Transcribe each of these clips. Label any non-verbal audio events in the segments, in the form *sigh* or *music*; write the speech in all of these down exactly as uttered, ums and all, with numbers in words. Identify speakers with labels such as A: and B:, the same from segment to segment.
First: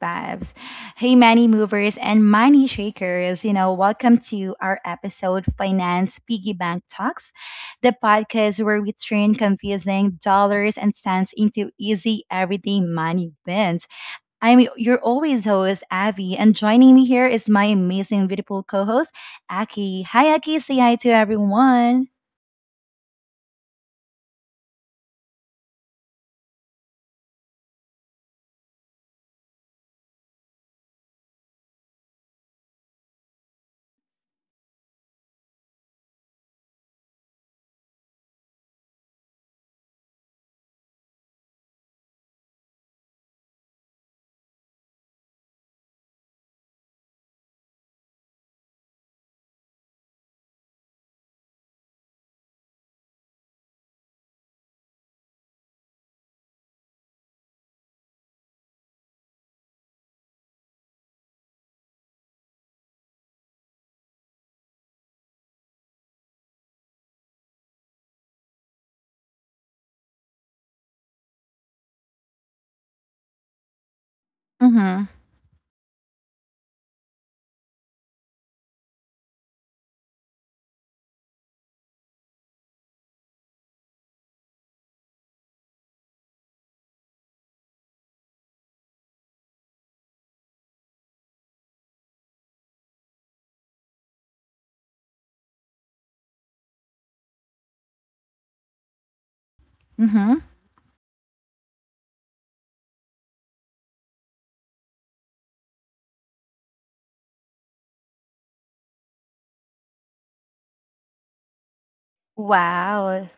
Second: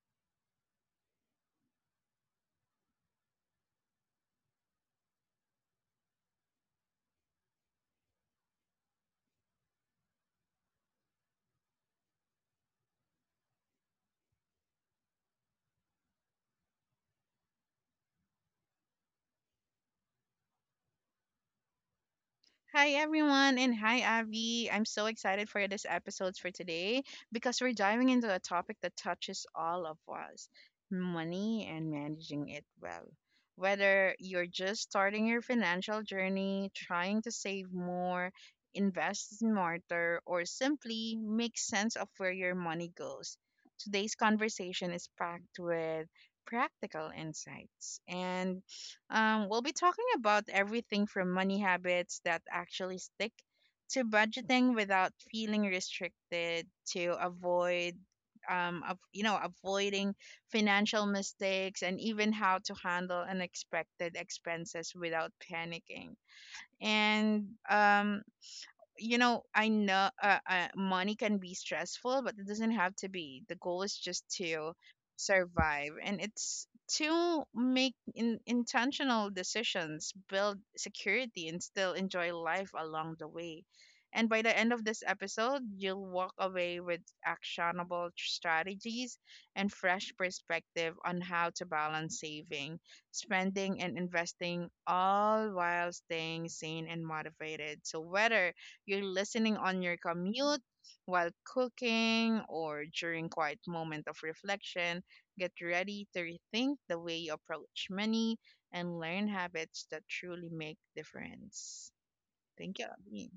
A: Vibes. Hey, money movers and money shakers. You know, welcome to our episode, Finance Piggy Bank Talks, the podcast where we turn confusing dollars and cents into easy, everyday money wins. I'm your always host, Abby, and joining me here is my amazing, beautiful co host, Aki. Hi, Aki. Say hi to everyone.
B: Hi everyone and hi Avi. I'm so excited for this episode for today because we're diving into a topic that touches all of us, money and managing it well. Whether you're just starting your financial journey, trying to save more, invest smarter, or simply make sense of where your money goes, today's conversation is packed with practical insights and um, we'll be talking about everything from money habits that actually stick to budgeting without feeling restricted to avoid um of, you know avoiding financial mistakes and even how to handle unexpected expenses without panicking. And um you know I know uh, uh, Money can be stressful, but it doesn't have to be. The goal is just to
A: Mm
B: survive, and it's to make in, intentional decisions, build security, and still enjoy life along the way. And by the end of this episode, you'll walk away with actionable strategies and fresh perspective on how to balance saving, spending, and investing, all while staying sane and motivated. So whether you're listening on your
A: hmm. Mm hmm.
B: commute, while cooking, or during quiet moment of reflection, get ready to rethink the way you approach money and learn habits that truly make difference. Thank you,
A: Wow.
B: Abby.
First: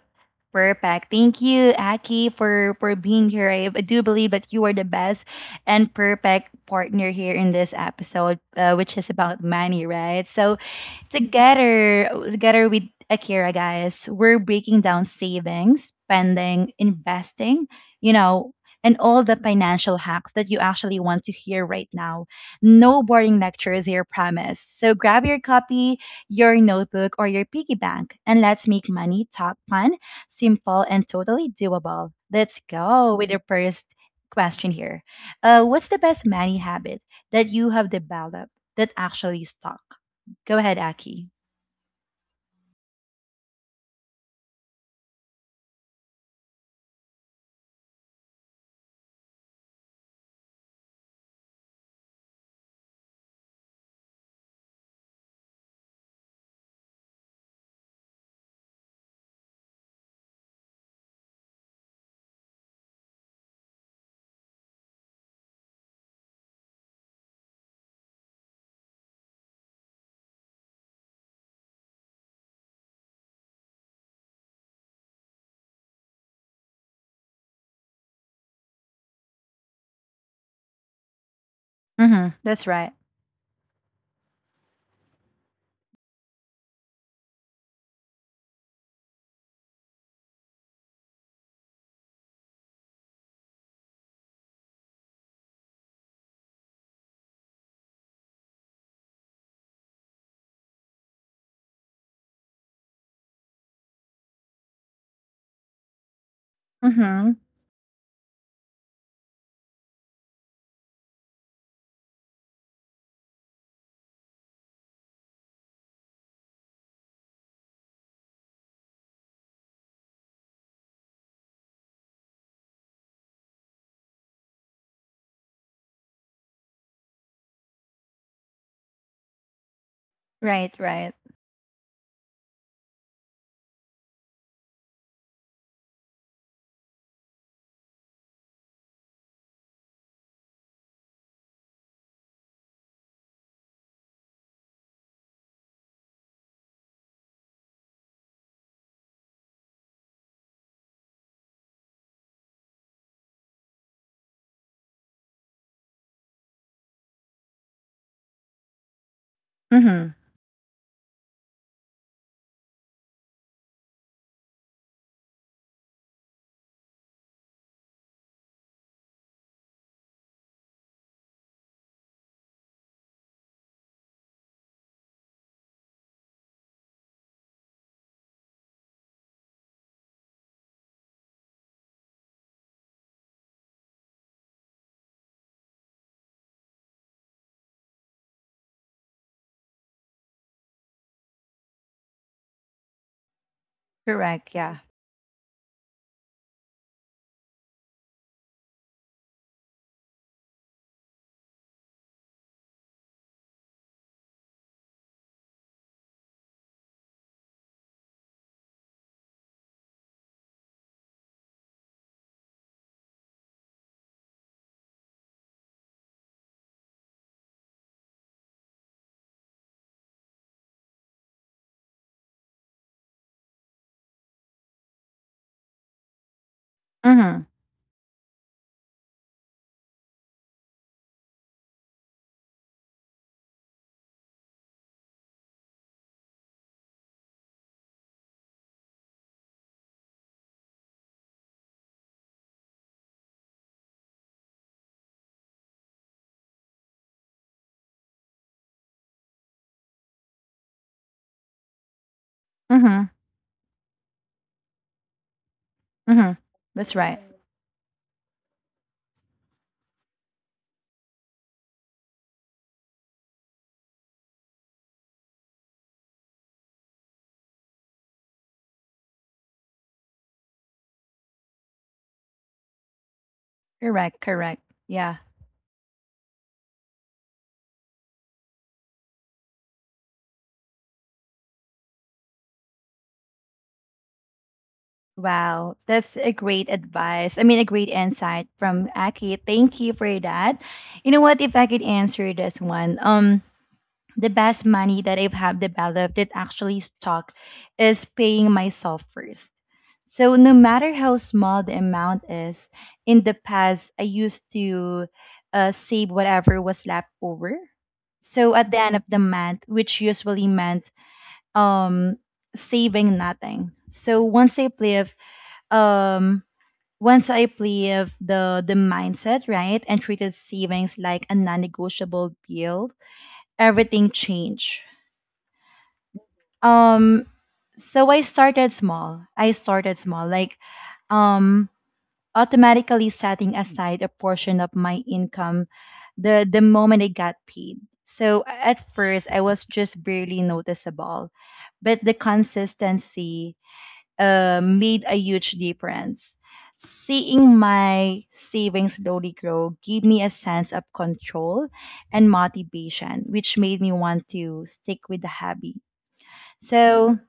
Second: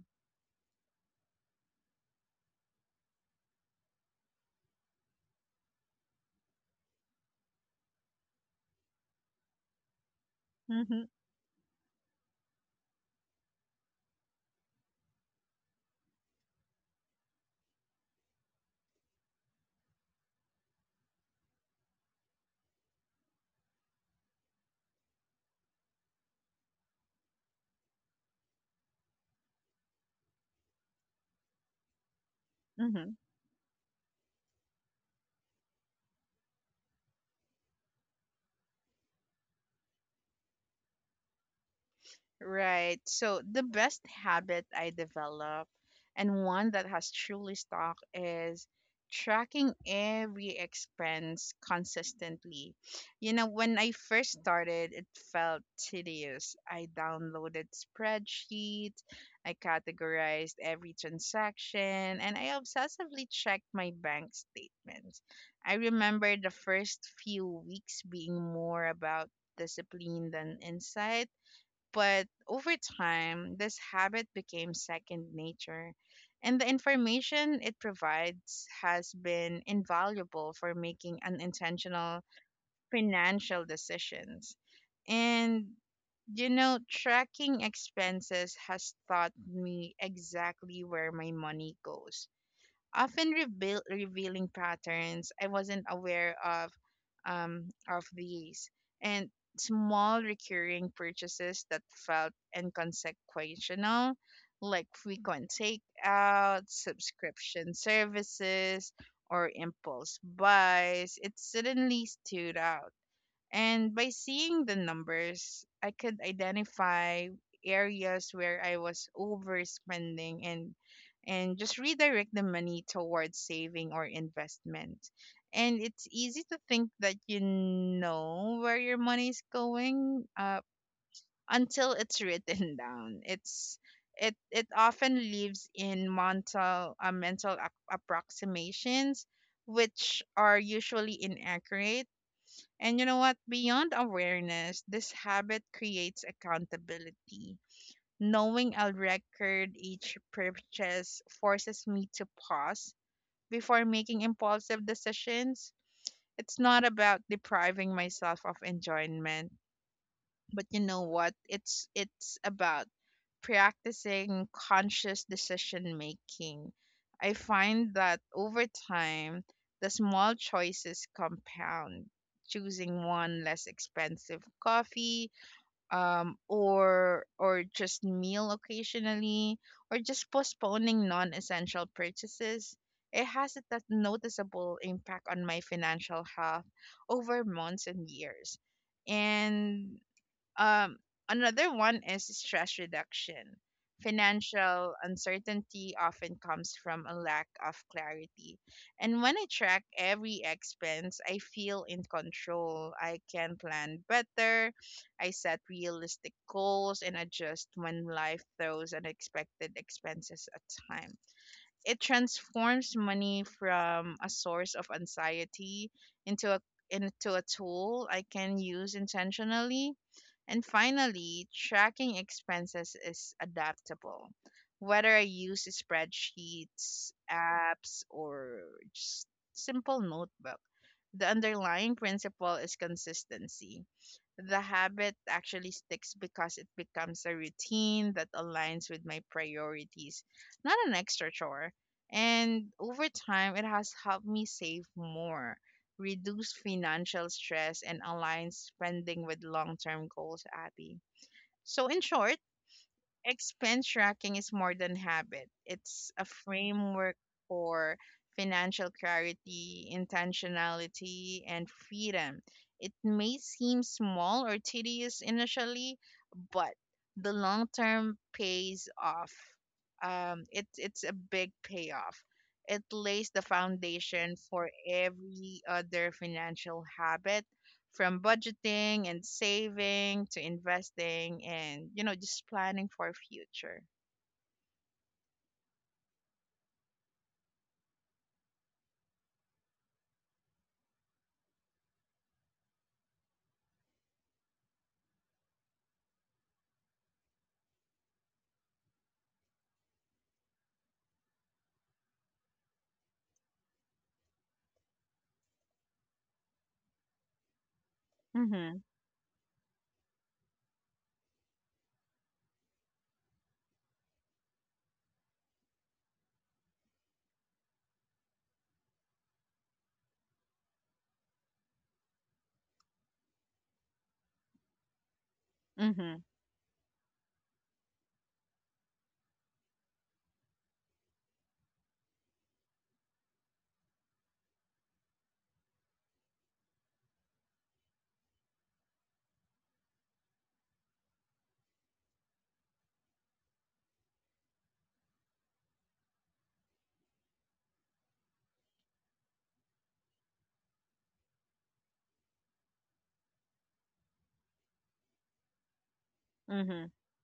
A: Perfect. Thank you, Aki, for for being here. I, I do believe that you are the best and perfect partner here in this episode, uh, which is about money, right? So
B: Mm-hmm,
A: together, together with Akira, guys, we're breaking down savings, spending, investing, you know, and all the financial hacks that you actually want to hear right now. No boring lectures here, promise. So grab your copy, your notebook, or your piggy bank, and let's make money talk fun, simple, and totally doable. Let's
B: mm-hmm.
A: go with the first question here. Uh, what's the best money habit that you have developed that actually stuck? Go ahead, Aki.
B: Right. So the best habit I developed and one that has truly stuck is tracking every expense consistently. You know, when I first started, it felt tedious. I downloaded spreadsheets, I categorized every transaction, and I obsessively checked my bank statements. I remember the first few weeks being more about discipline than insight, but over time, this habit became second nature, and the information it provides has been invaluable for making unintentional
A: Mm-hmm. That's right.
B: financial decisions. And you know, tracking expenses has taught me exactly where my money goes, often reveal, revealing patterns I wasn't aware of, um, of these and small recurring purchases that felt inconsequential, like frequent takeout,
A: Mm-hmm.
B: subscription services, or impulse buys, it suddenly stood out. And by seeing the numbers, I could identify areas where I was overspending and and just redirect the money towards saving or investment. And it's easy to think that you know where your money is going, uh,
A: Right, right.
B: until it's written *laughs* down. It's it it often lives in mental uh, mental ap- approximations, which are usually inaccurate. And you know what? Beyond awareness, this habit creates accountability. Knowing I'll record each purchase forces me to pause before making impulsive decisions. It's not about depriving myself of enjoyment,
A: Mm-hmm.
B: but you know what, it's it's about practicing conscious decision making. I find that over time the small choices compound: choosing one less expensive coffee, um or or just meal occasionally, or just postponing non-essential purchases. It has a that noticeable impact on my financial health over months and years. And um, Another one is stress reduction.
A: Correct. Yeah.
B: Financial uncertainty often comes from a lack of clarity. And when I track every expense, I feel in control. I can plan better. I set realistic goals and adjust when life throws unexpected expenses at time. It transforms money from a source of anxiety into a into a tool I can use intentionally. And finally, tracking expenses is adaptable. Whether I use spreadsheets,
A: Mm-hmm.
B: apps, or just simple notebook, the underlying principle is consistency. The habit actually sticks because it becomes a routine that aligns with my priorities, not an extra chore. And over time, it has helped me save more, reduce financial stress, and align spending with long term goals, Abby. So, in short,
A: Mm-hmm.
B: expense tracking is more than habit. It's a
A: Mm-hmm. That's
B: framework
A: right.
B: for financial clarity, intentionality, and freedom. It may seem small or tedious initially, but the long term pays off. Um, it, it's a big payoff. It lays the
A: Correct,
B: foundation
A: correct.
B: for
A: Yeah.
B: every other financial habit, from budgeting and saving to investing and you know just planning for future.
A: Wow. That's a great advice. I mean, a great insight from Aki. Thank you for that. You know what? If I could answer this one, um, the best money that I've have developed that actually stuck is paying myself first. So no matter how small the amount is, in the past I used to uh, save whatever was left over. So at the
B: Mhm.
A: end of the month, which usually meant um saving nothing. So once I live um once I live the the mindset right and treated savings like a non-negotiable bill, everything changed.
B: Mhm.
A: Um, so I started small. I started small, like um, automatically setting aside a portion of my income the the moment I got paid. So at first, I was just barely noticeable, but the consistency uh, made a huge difference. Seeing my savings slowly grow gave me a sense of control and motivation, which made me want to stick with the hobby.
B: Mhm.
A: So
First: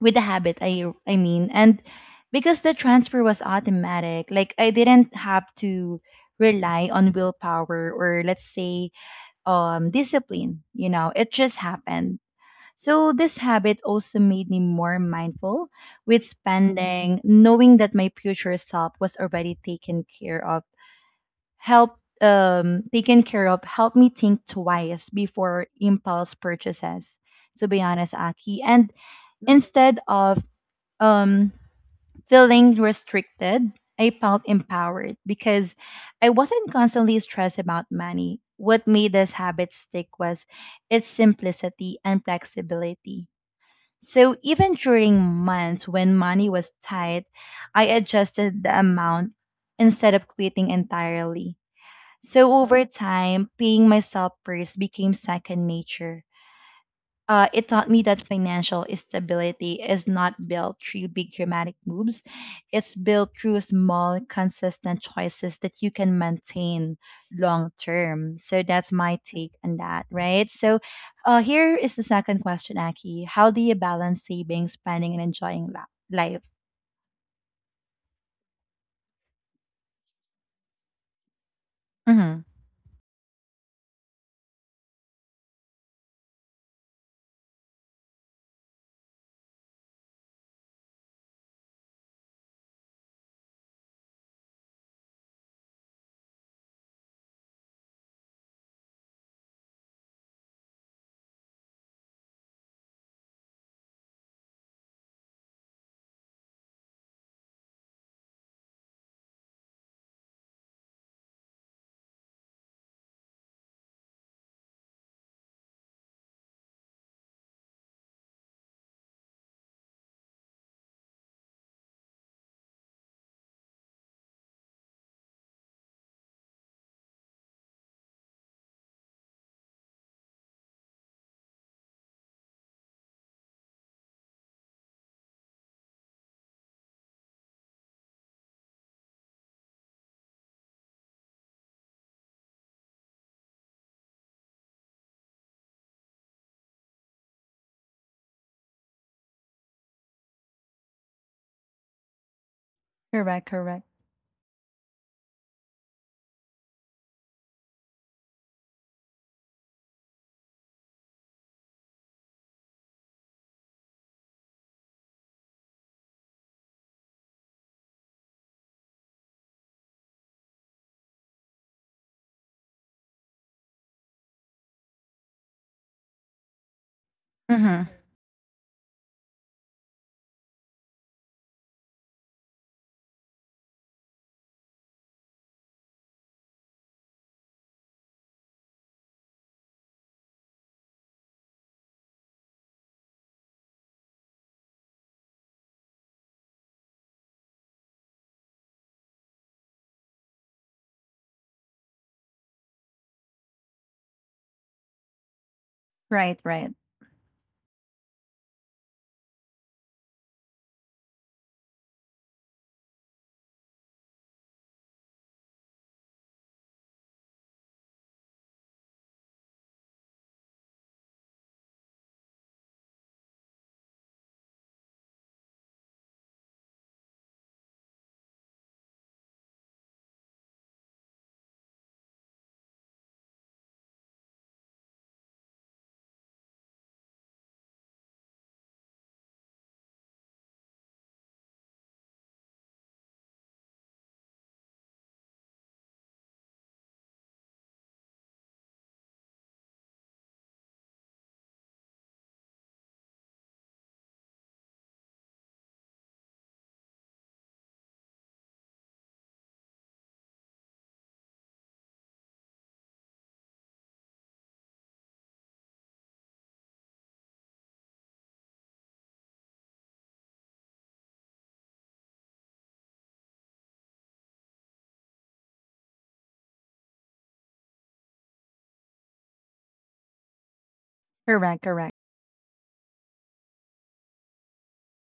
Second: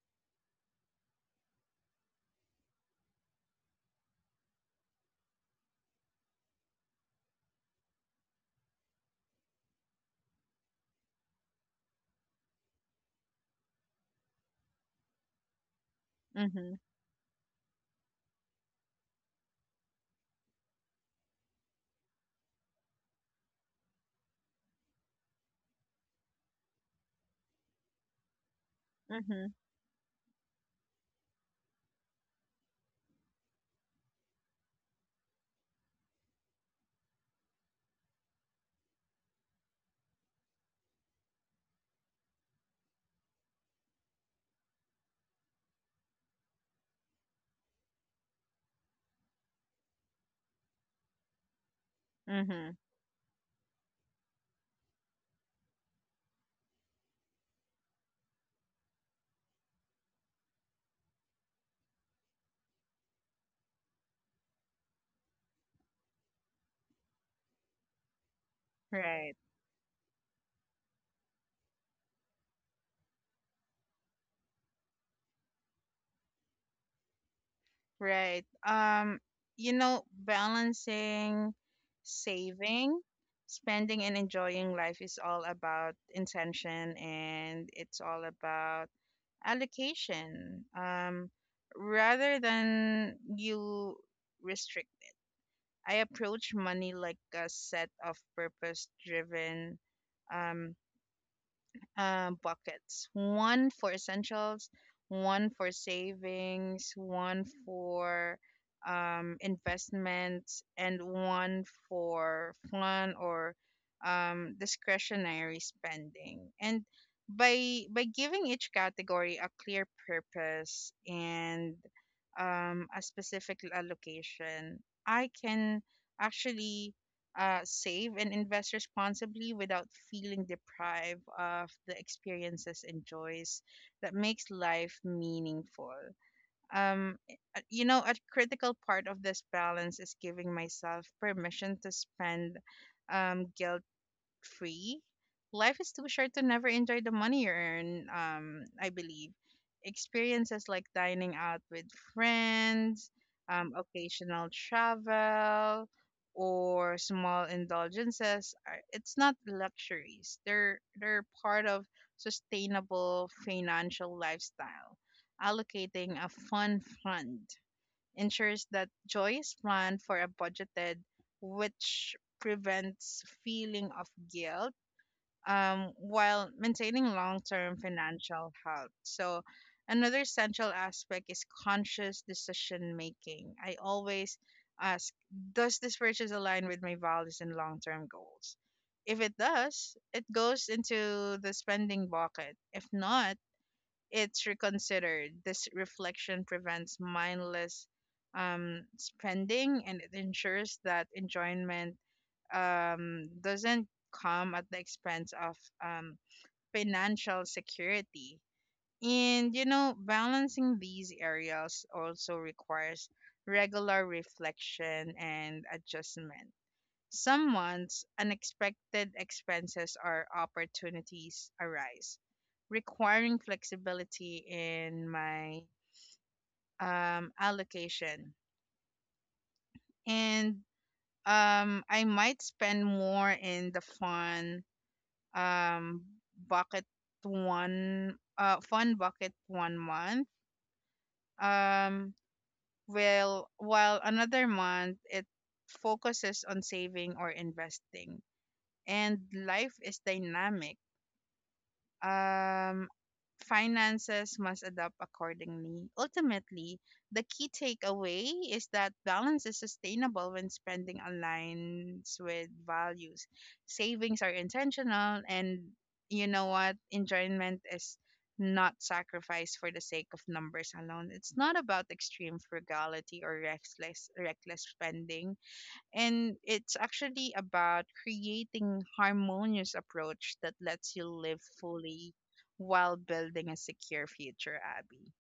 A: with the habit I I mean and because the transfer was automatic, like I didn't have to rely on willpower or let's say um discipline, you know, it just happened. So this habit also made me more mindful with
B: Mhm.
A: spending, knowing that my future self was already taken care of, help um taken care of helped me think twice before impulse purchases, to be honest, Aki. And
B: Mhm.
A: instead of um feeling restricted, I felt empowered because I wasn't constantly stressed about money. What made this habit stick was its simplicity and flexibility. So even during months when money was tight, I adjusted the amount instead of quitting entirely. So
B: Mhm.
A: over time, paying myself first became second nature. Uh, it taught me that financial stability is not built through big dramatic moves. It's built through small, consistent choices that you can maintain long term. So that's my
B: Right.
A: take on that, right? So uh, here is the second question, Aki. How do you balance saving, spending, and enjoying la- life?
B: right um you know, balancing
A: Hmm.
B: saving, spending, and enjoying life is all about intention, and it's all about allocation. Um rather than you restrict I approach money like a set of purpose driven, um, uh, buckets: one for essentials, one for savings, one for um, investments, and one for fun or um, discretionary spending. And by by giving each category a clear purpose and um, a specific allocation, I can actually uh, save and invest responsibly without feeling deprived of the experiences and joys that makes life meaningful. Um, uh, you know, a critical part of this balance is giving myself permission to spend um, guilt free. Life is too short to never enjoy the money you earn, um, I believe. Experiences like dining out with friends,
A: Correct,
B: um,
A: correct.
B: occasional travel, or small indulgences are it's not luxuries. They're they're part of sustainable financial lifestyle. Allocating a fun fund ensures that joy is planned for a budgeted, which prevents feeling of guilt um, while maintaining long-term
A: Hmm.
B: financial health. So another essential aspect is conscious decision making. I always ask, does this purchase align with my values and long-term goals? If it does, it goes into the spending bucket. If not, it's reconsidered. This reflection prevents mindless um, spending, and it ensures that enjoyment um, doesn't come at the expense of um,
A: Right, right.
B: financial security. And, you know, balancing these areas also requires regular reflection and adjustment. Someone's unexpected expenses or opportunities arise, requiring flexibility in my um, allocation. And um, I might spend more in the fun um, bucket one uh, fun bucket one month. Um, will While another month it focuses on saving or investing. And life is dynamic, um, finances must adapt accordingly. Ultimately, the key takeaway is that balance is sustainable when spending aligns with values. Savings are intentional, and you know what? Enjoyment is not sacrifice for the sake of numbers alone. It's not about extreme frugality or reckless reckless spending, and it's actually about creating harmonious approach that lets you live
A: Correct, correct.
B: fully while building a secure future, Abby.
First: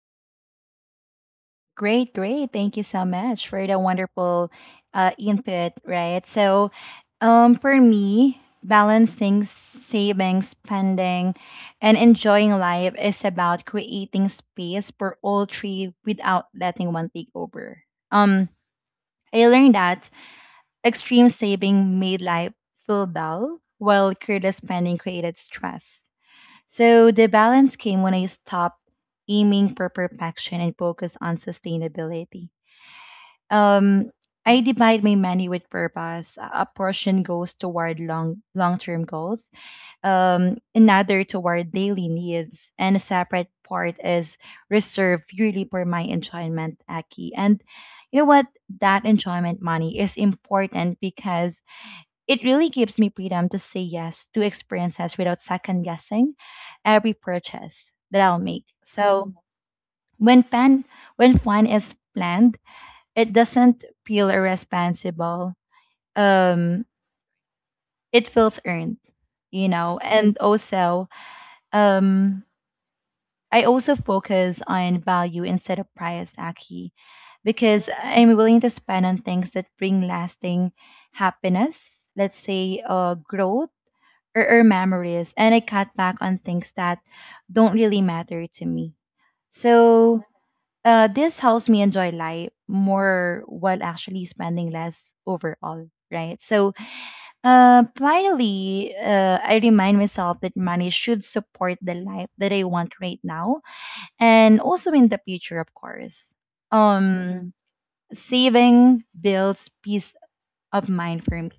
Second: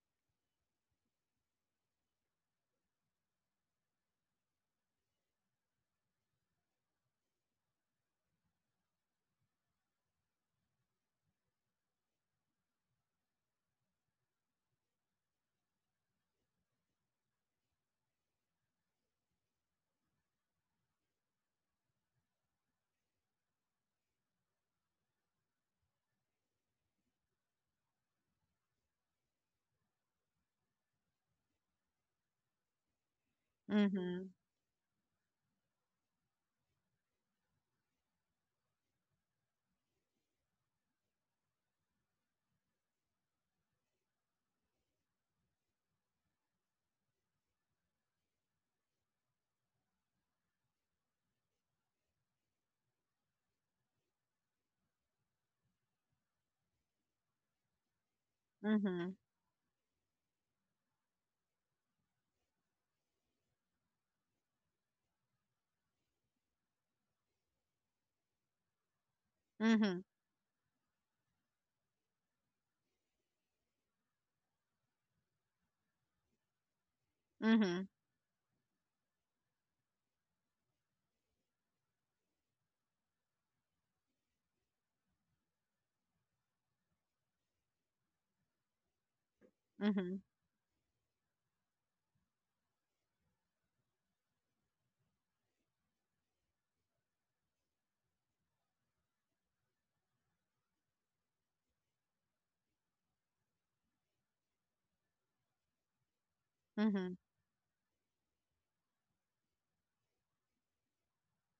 A: Great, great. Thank you so much for the wonderful uh, input, right? So, um, for me, balancing saving, spending, and enjoying life is about creating space for all three without letting one take over. Um, I learned that extreme saving made life feel dull, while careless spending created stress. So, the balance came when I stopped aiming for perfection and focused on sustainability. Um,
B: Mm-hmm.
A: I divide my money with purpose. A a portion goes toward long long term goals, um, another toward daily needs, and a separate part is reserved purely for my enjoyment, Aki. And you know what? That enjoyment money is important because it really gives me freedom to say yes to experiences without second guessing every purchase that I'll make.
B: Mm-hmm.
A: So when plan when fun is planned, it doesn't feel irresponsible. Um, it feels earned, you
B: Mm-hmm.
A: know. And also, um, I also focus on value instead of price, Aki,
B: Mm-hmm.
A: because I'm willing to spend on things that bring lasting happiness. Let's say, uh, growth or, or memories, and I cut back on things that don't really matter to me.
B: Mm-hmm.
A: So Uh, this helps me enjoy life more while actually spending less overall, right? So, uh, finally, uh, I remind myself that money should support the life that I want right now and also in the future, of course.
B: Mm-hmm.
A: Um, saving builds peace of mind for me.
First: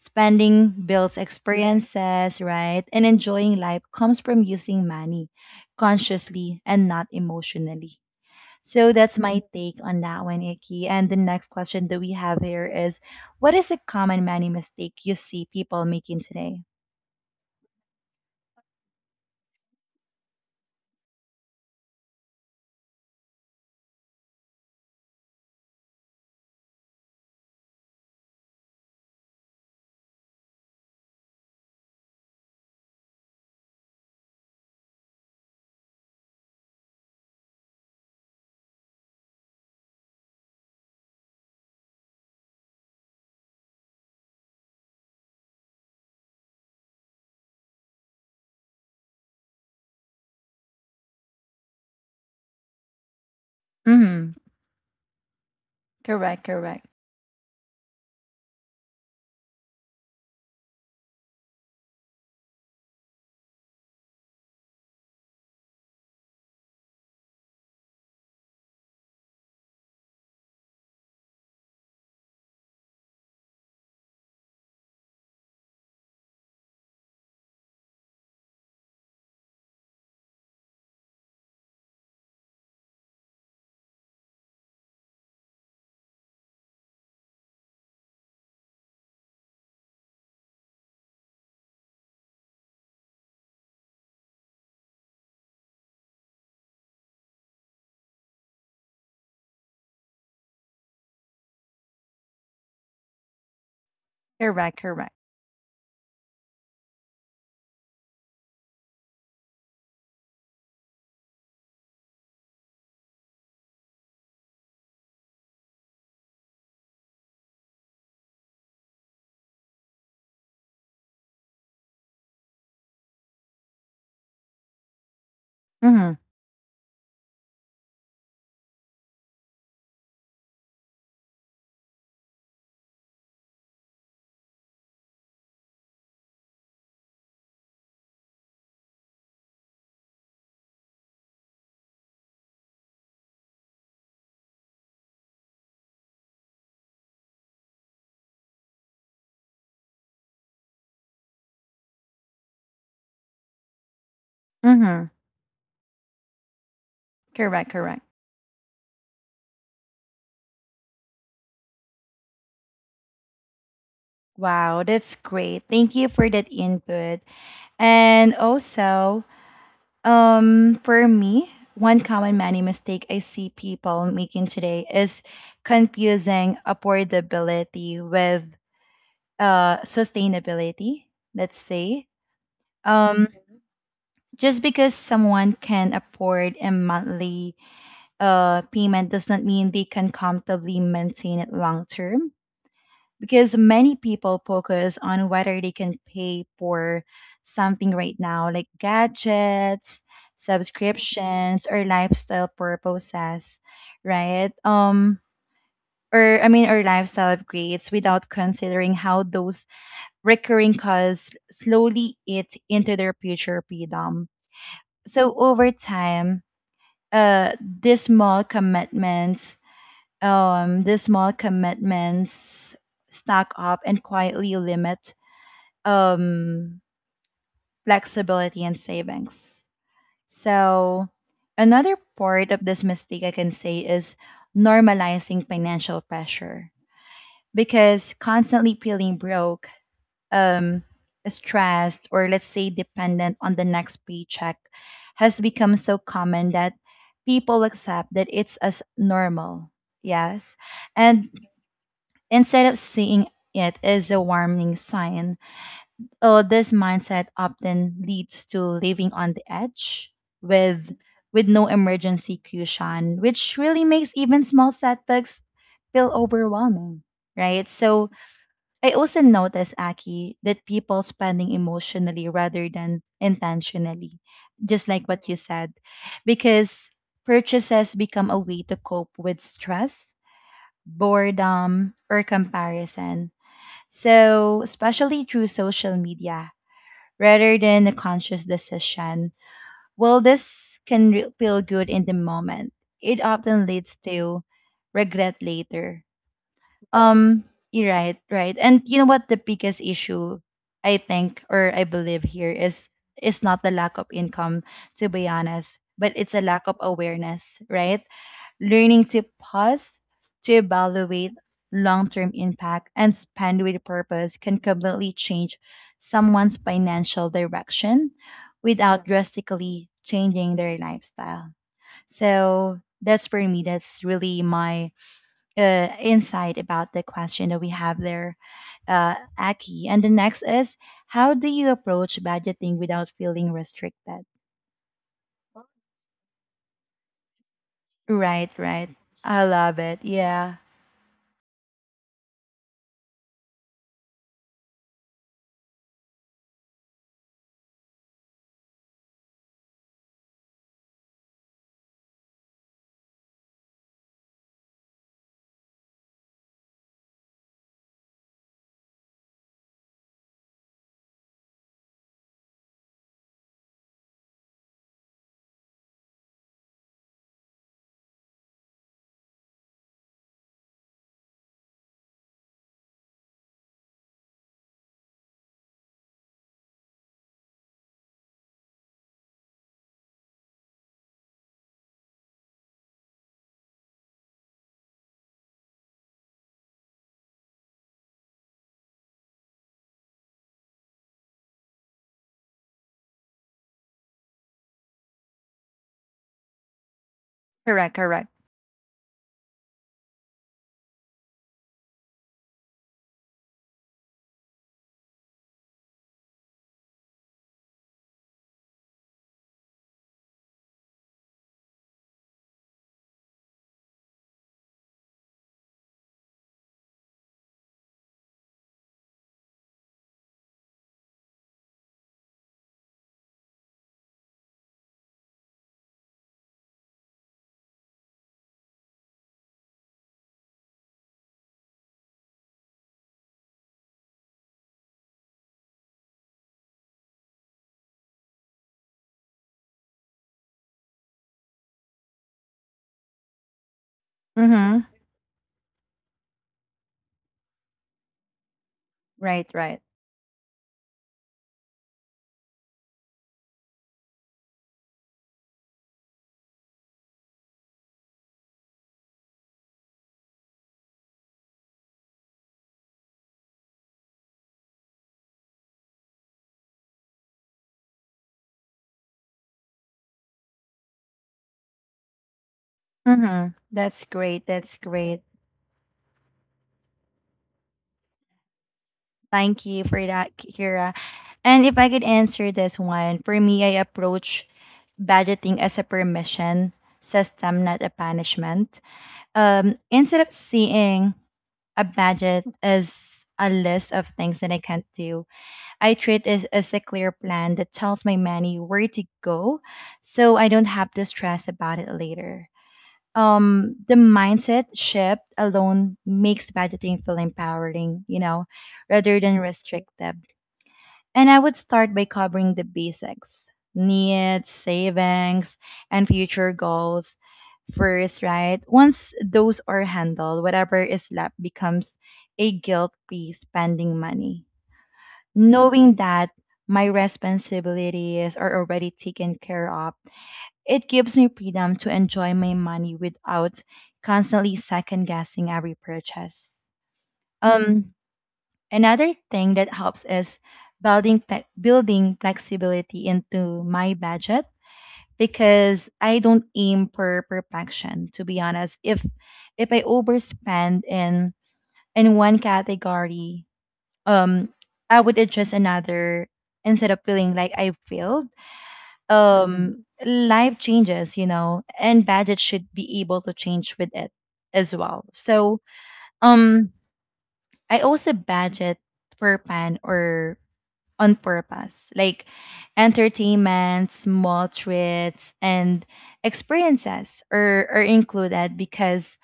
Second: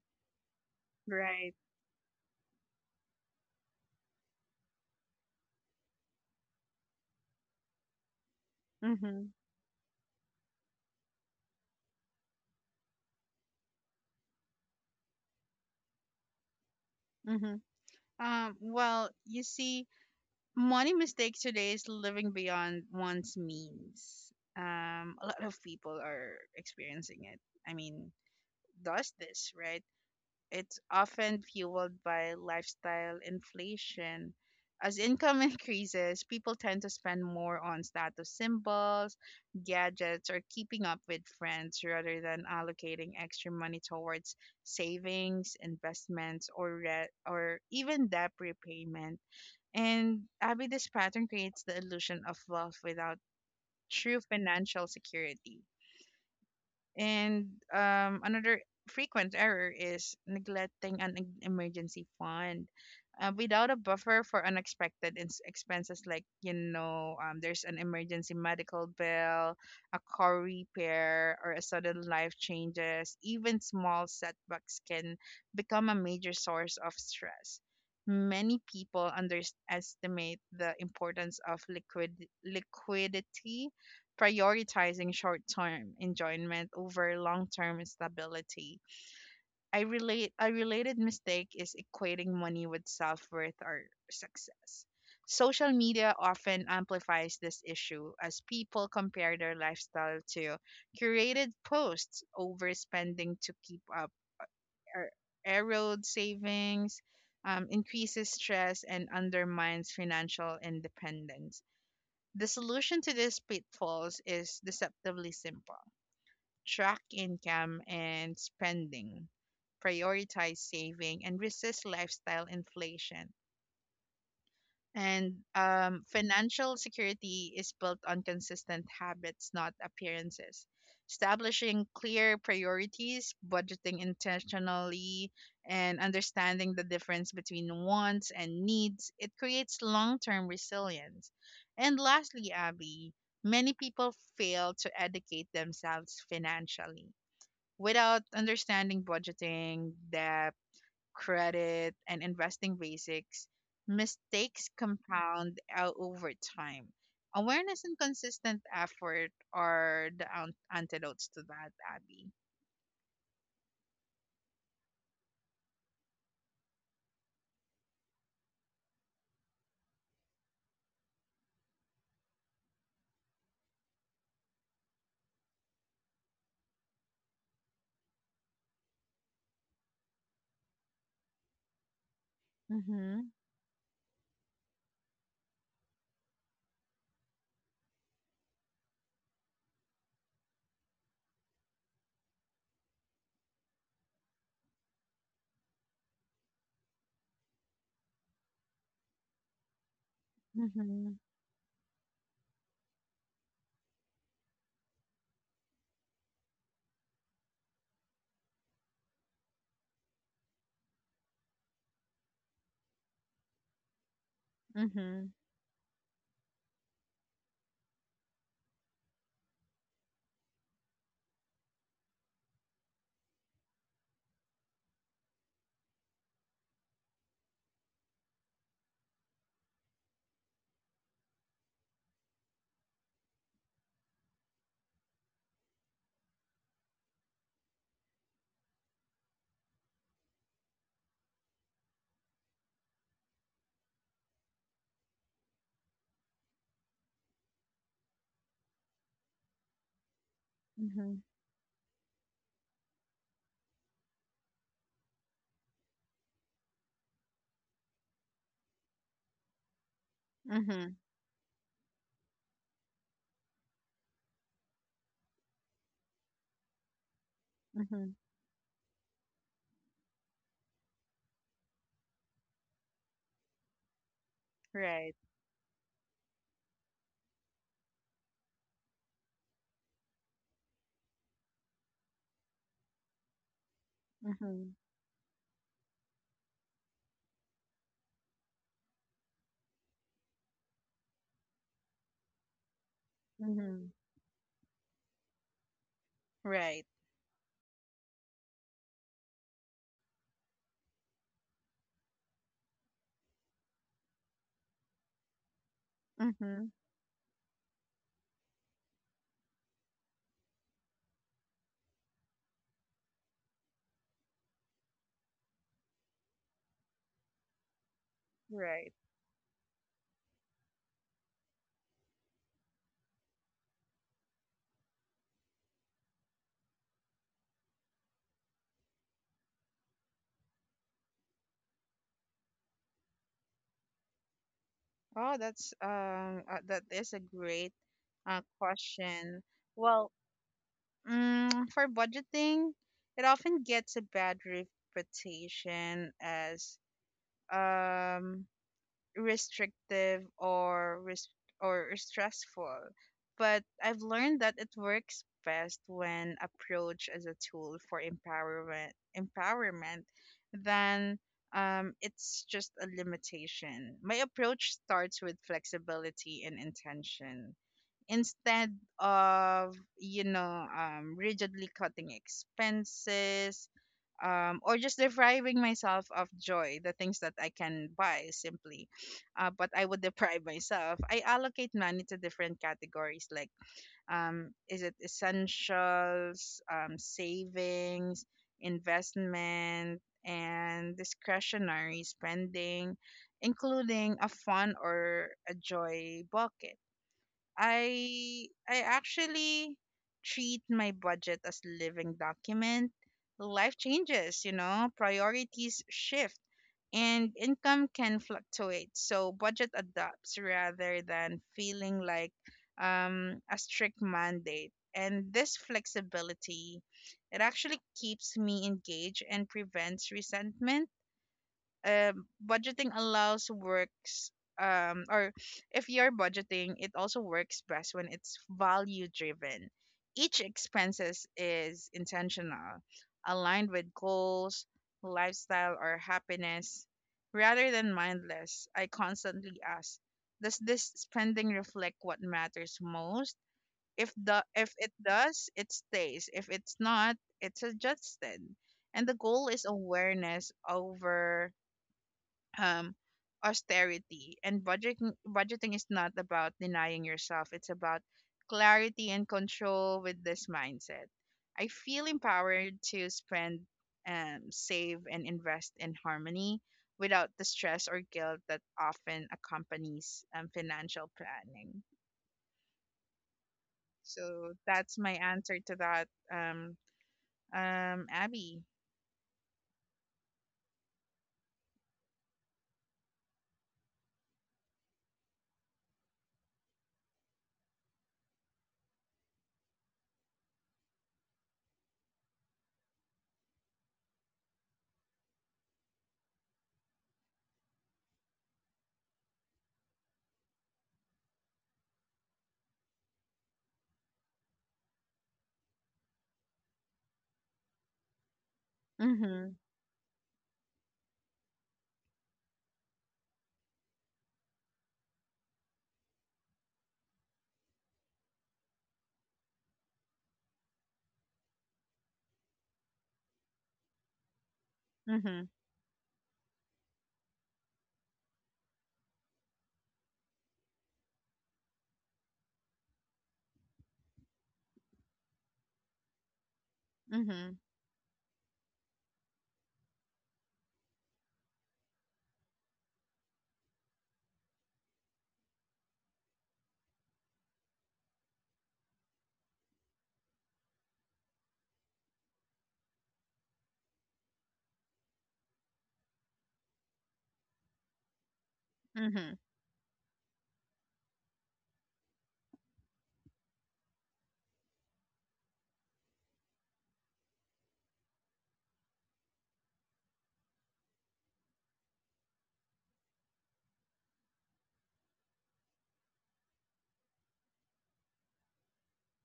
A: Spending builds
B: Right.
A: experiences, right? And enjoying life comes from using money consciously and not emotionally. So that's
B: Mm-hmm.
A: my take on that one, Icky. And the next question that we have here is what is a common money mistake you see people making today?
B: Mm-hmm. Um, well, you see, money mistake today is living beyond one's means. Um, a lot of people are experiencing it, I mean, does this right? It's often fueled by lifestyle inflation. As income *laughs* increases, people tend to spend more on status symbols, gadgets, or keeping up with friends rather than allocating extra money towards savings, investments, or re- or even debt repayment. And Abby, this pattern creates the illusion of wealth without true
A: Mm-hmm.
B: financial security.
A: Correct, correct.
B: And um, Another frequent error is neglecting an e- emergency fund. Uh, without a buffer for unexpected ins- expenses, like, you know, um, there's an emergency medical bill, a car repair, or a sudden life changes, even small setbacks can become a major source of stress. Many people underestimate the importance of liquid liquidity, prioritizing short-term enjoyment over long-term stability. I relate A related mistake is equating money with self-worth or success. Social media often amplifies this issue as people compare their lifestyle to curated posts, overspending to keep up
A: Correct,
B: er-
A: correct.
B: erode savings, um, increases stress, and undermines financial independence. The solution to these pitfalls is deceptively simple: track income and spending, prioritize saving, and resist lifestyle inflation. And um,
A: Mm-hmm.
B: Financial security is built on consistent habits, not appearances. Establishing clear priorities, budgeting intentionally, and understanding the difference between wants and needs, it creates long term resilience. And lastly, Abby, many people fail to educate themselves financially. Without understanding budgeting, debt, credit, and investing basics, mistakes
A: Mm-hmm.
B: compound out over time.
A: Correct,
B: Awareness and
A: correct.
B: consistent effort are the ant- antidotes to that, Abby.
A: Wow, that's great. Thank you for that input. And also, um, for me, one common money mistake I see people making today is confusing affordability with uh sustainability, let's say.
B: Mm-hmm.
A: Um, just because someone can afford a monthly uh payment does not mean they can comfortably maintain it long term, because many people focus on whether they can pay for something right now, like gadgets,
B: Mm-hmm.
A: subscriptions, or lifestyle purposes, right? Um, or I mean, or lifestyle upgrades without considering how those recurring costs slowly eat into their future freedom.
B: Mm-hmm.
A: So over time, uh, these small commitments, um, these small commitments stack up and quietly limit um, flexibility and savings. So, another part of this mistake I can say is normalizing financial pressure, because constantly feeling broke, um, stressed, or let's say dependent on the next paycheck has become so common that people accept that it's as normal. Yes.
B: Mm-hmm.
A: And instead of seeing it as a warning sign, oh, this mindset often leads to living on the edge
B: Mm-hmm.
A: with with no emergency cushion, which really makes even small setbacks feel overwhelming, right? So
B: Mm-hmm.
A: I also notice, Aki, that people spending emotionally rather than intentionally, just like
B: Right.
A: what you said, because purchases become a way to cope with stress, boredom, or comparison. So,
B: Mm-hmm.
A: especially through social media, rather than a conscious decision. While this can re- feel good in the moment, it often
B: Mm-hmm.
A: leads to regret later.
B: Right.
A: Um, you're right, right. And you know what the biggest issue I think or I believe here is is not the lack of income, to be honest, but it's a
B: Mm-hmm.
A: lack of awareness, right? Learning to pause, to evaluate long-term impact, and spend with purpose can completely change someone's financial direction
B: Right.
A: without drastically changing their lifestyle. So that's for me, that's really my uh, insight about the question that we have there, uh, Aki. And the next is, how do you approach budgeting without feeling restricted?
B: Oh, that's um, uh, that is a great uh,
A: Right, right.
B: question.
A: I love it.
B: Well,
A: Yeah.
B: Mm, for budgeting, it often gets a bad reputation as um, restrictive or res- or stressful. But I've learned that it works best when approached as a tool for empowerment, empowerment than um, it's just a limitation. My approach starts with flexibility and intention instead of you know um, rigidly cutting expenses, um, or just depriving myself of joy the things that I can buy simply, uh, but I would *laughs* deprive myself. I allocate money to different categories like um, is it essentials, um, savings, investment, and discretionary spending, including a fun or a joy bucket.
A: Correct, correct.
B: I I actually treat my budget as living document. Life changes, you know, priorities shift and income can fluctuate. So budget adapts rather than feeling like um, a strict mandate. And this flexibility, it actually keeps me engaged and prevents resentment. Um, budgeting allows works, um, or if you're budgeting, it also works best when it's value driven. Each expenses is intentional, aligned with goals, lifestyle, or happiness, rather than mindless. I constantly ask, does this spending reflect what matters most? If the if
A: Mm-hmm.
B: it does, it stays. If it's not, it's adjusted. And the
A: Right,
B: goal is
A: right.
B: awareness over um, austerity. And budgeting budgeting is not about denying yourself. It's about clarity and control with this mindset. I feel empowered to spend, um, save, and invest in harmony without the stress or guilt that often accompanies um, financial planning.
A: Hmm. That's great.
B: So
A: That's
B: that's my
A: great.
B: answer to that, um, um, Abby.
A: Thank you for that, Kira. And if I could answer this one, for me, I approach budgeting as a permission system, not a punishment. Um, instead of seeing a budget as a list of things that I can't do, I treat it as a clear plan that tells my money where to go, so I don't have to stress about it later. Um, the mindset shift alone makes budgeting feel empowering, you know, rather than
B: Mm-hmm,
A: restrictive. And I would start by covering the basics, needs, savings, and future goals first, right? Once those are handled, whatever is left becomes a guilt-free spending money,
B: mm-hmm,
A: knowing that my responsibilities are already taken care of. It gives me freedom to enjoy my money without constantly second guessing every purchase.
B: mm-hmm,
A: Um, another thing that helps is building fle- building flexibility into my budget, because I don't aim for perfection. To be honest, if if I overspend in in one category, um, I would adjust another instead of feeling like I failed.
B: mm-hmm,
A: Um, life changes, you know, and budget should be able to change with it as well. So um, I also budget per plan, or on purpose, like entertainment, small treats, and experiences are, are included because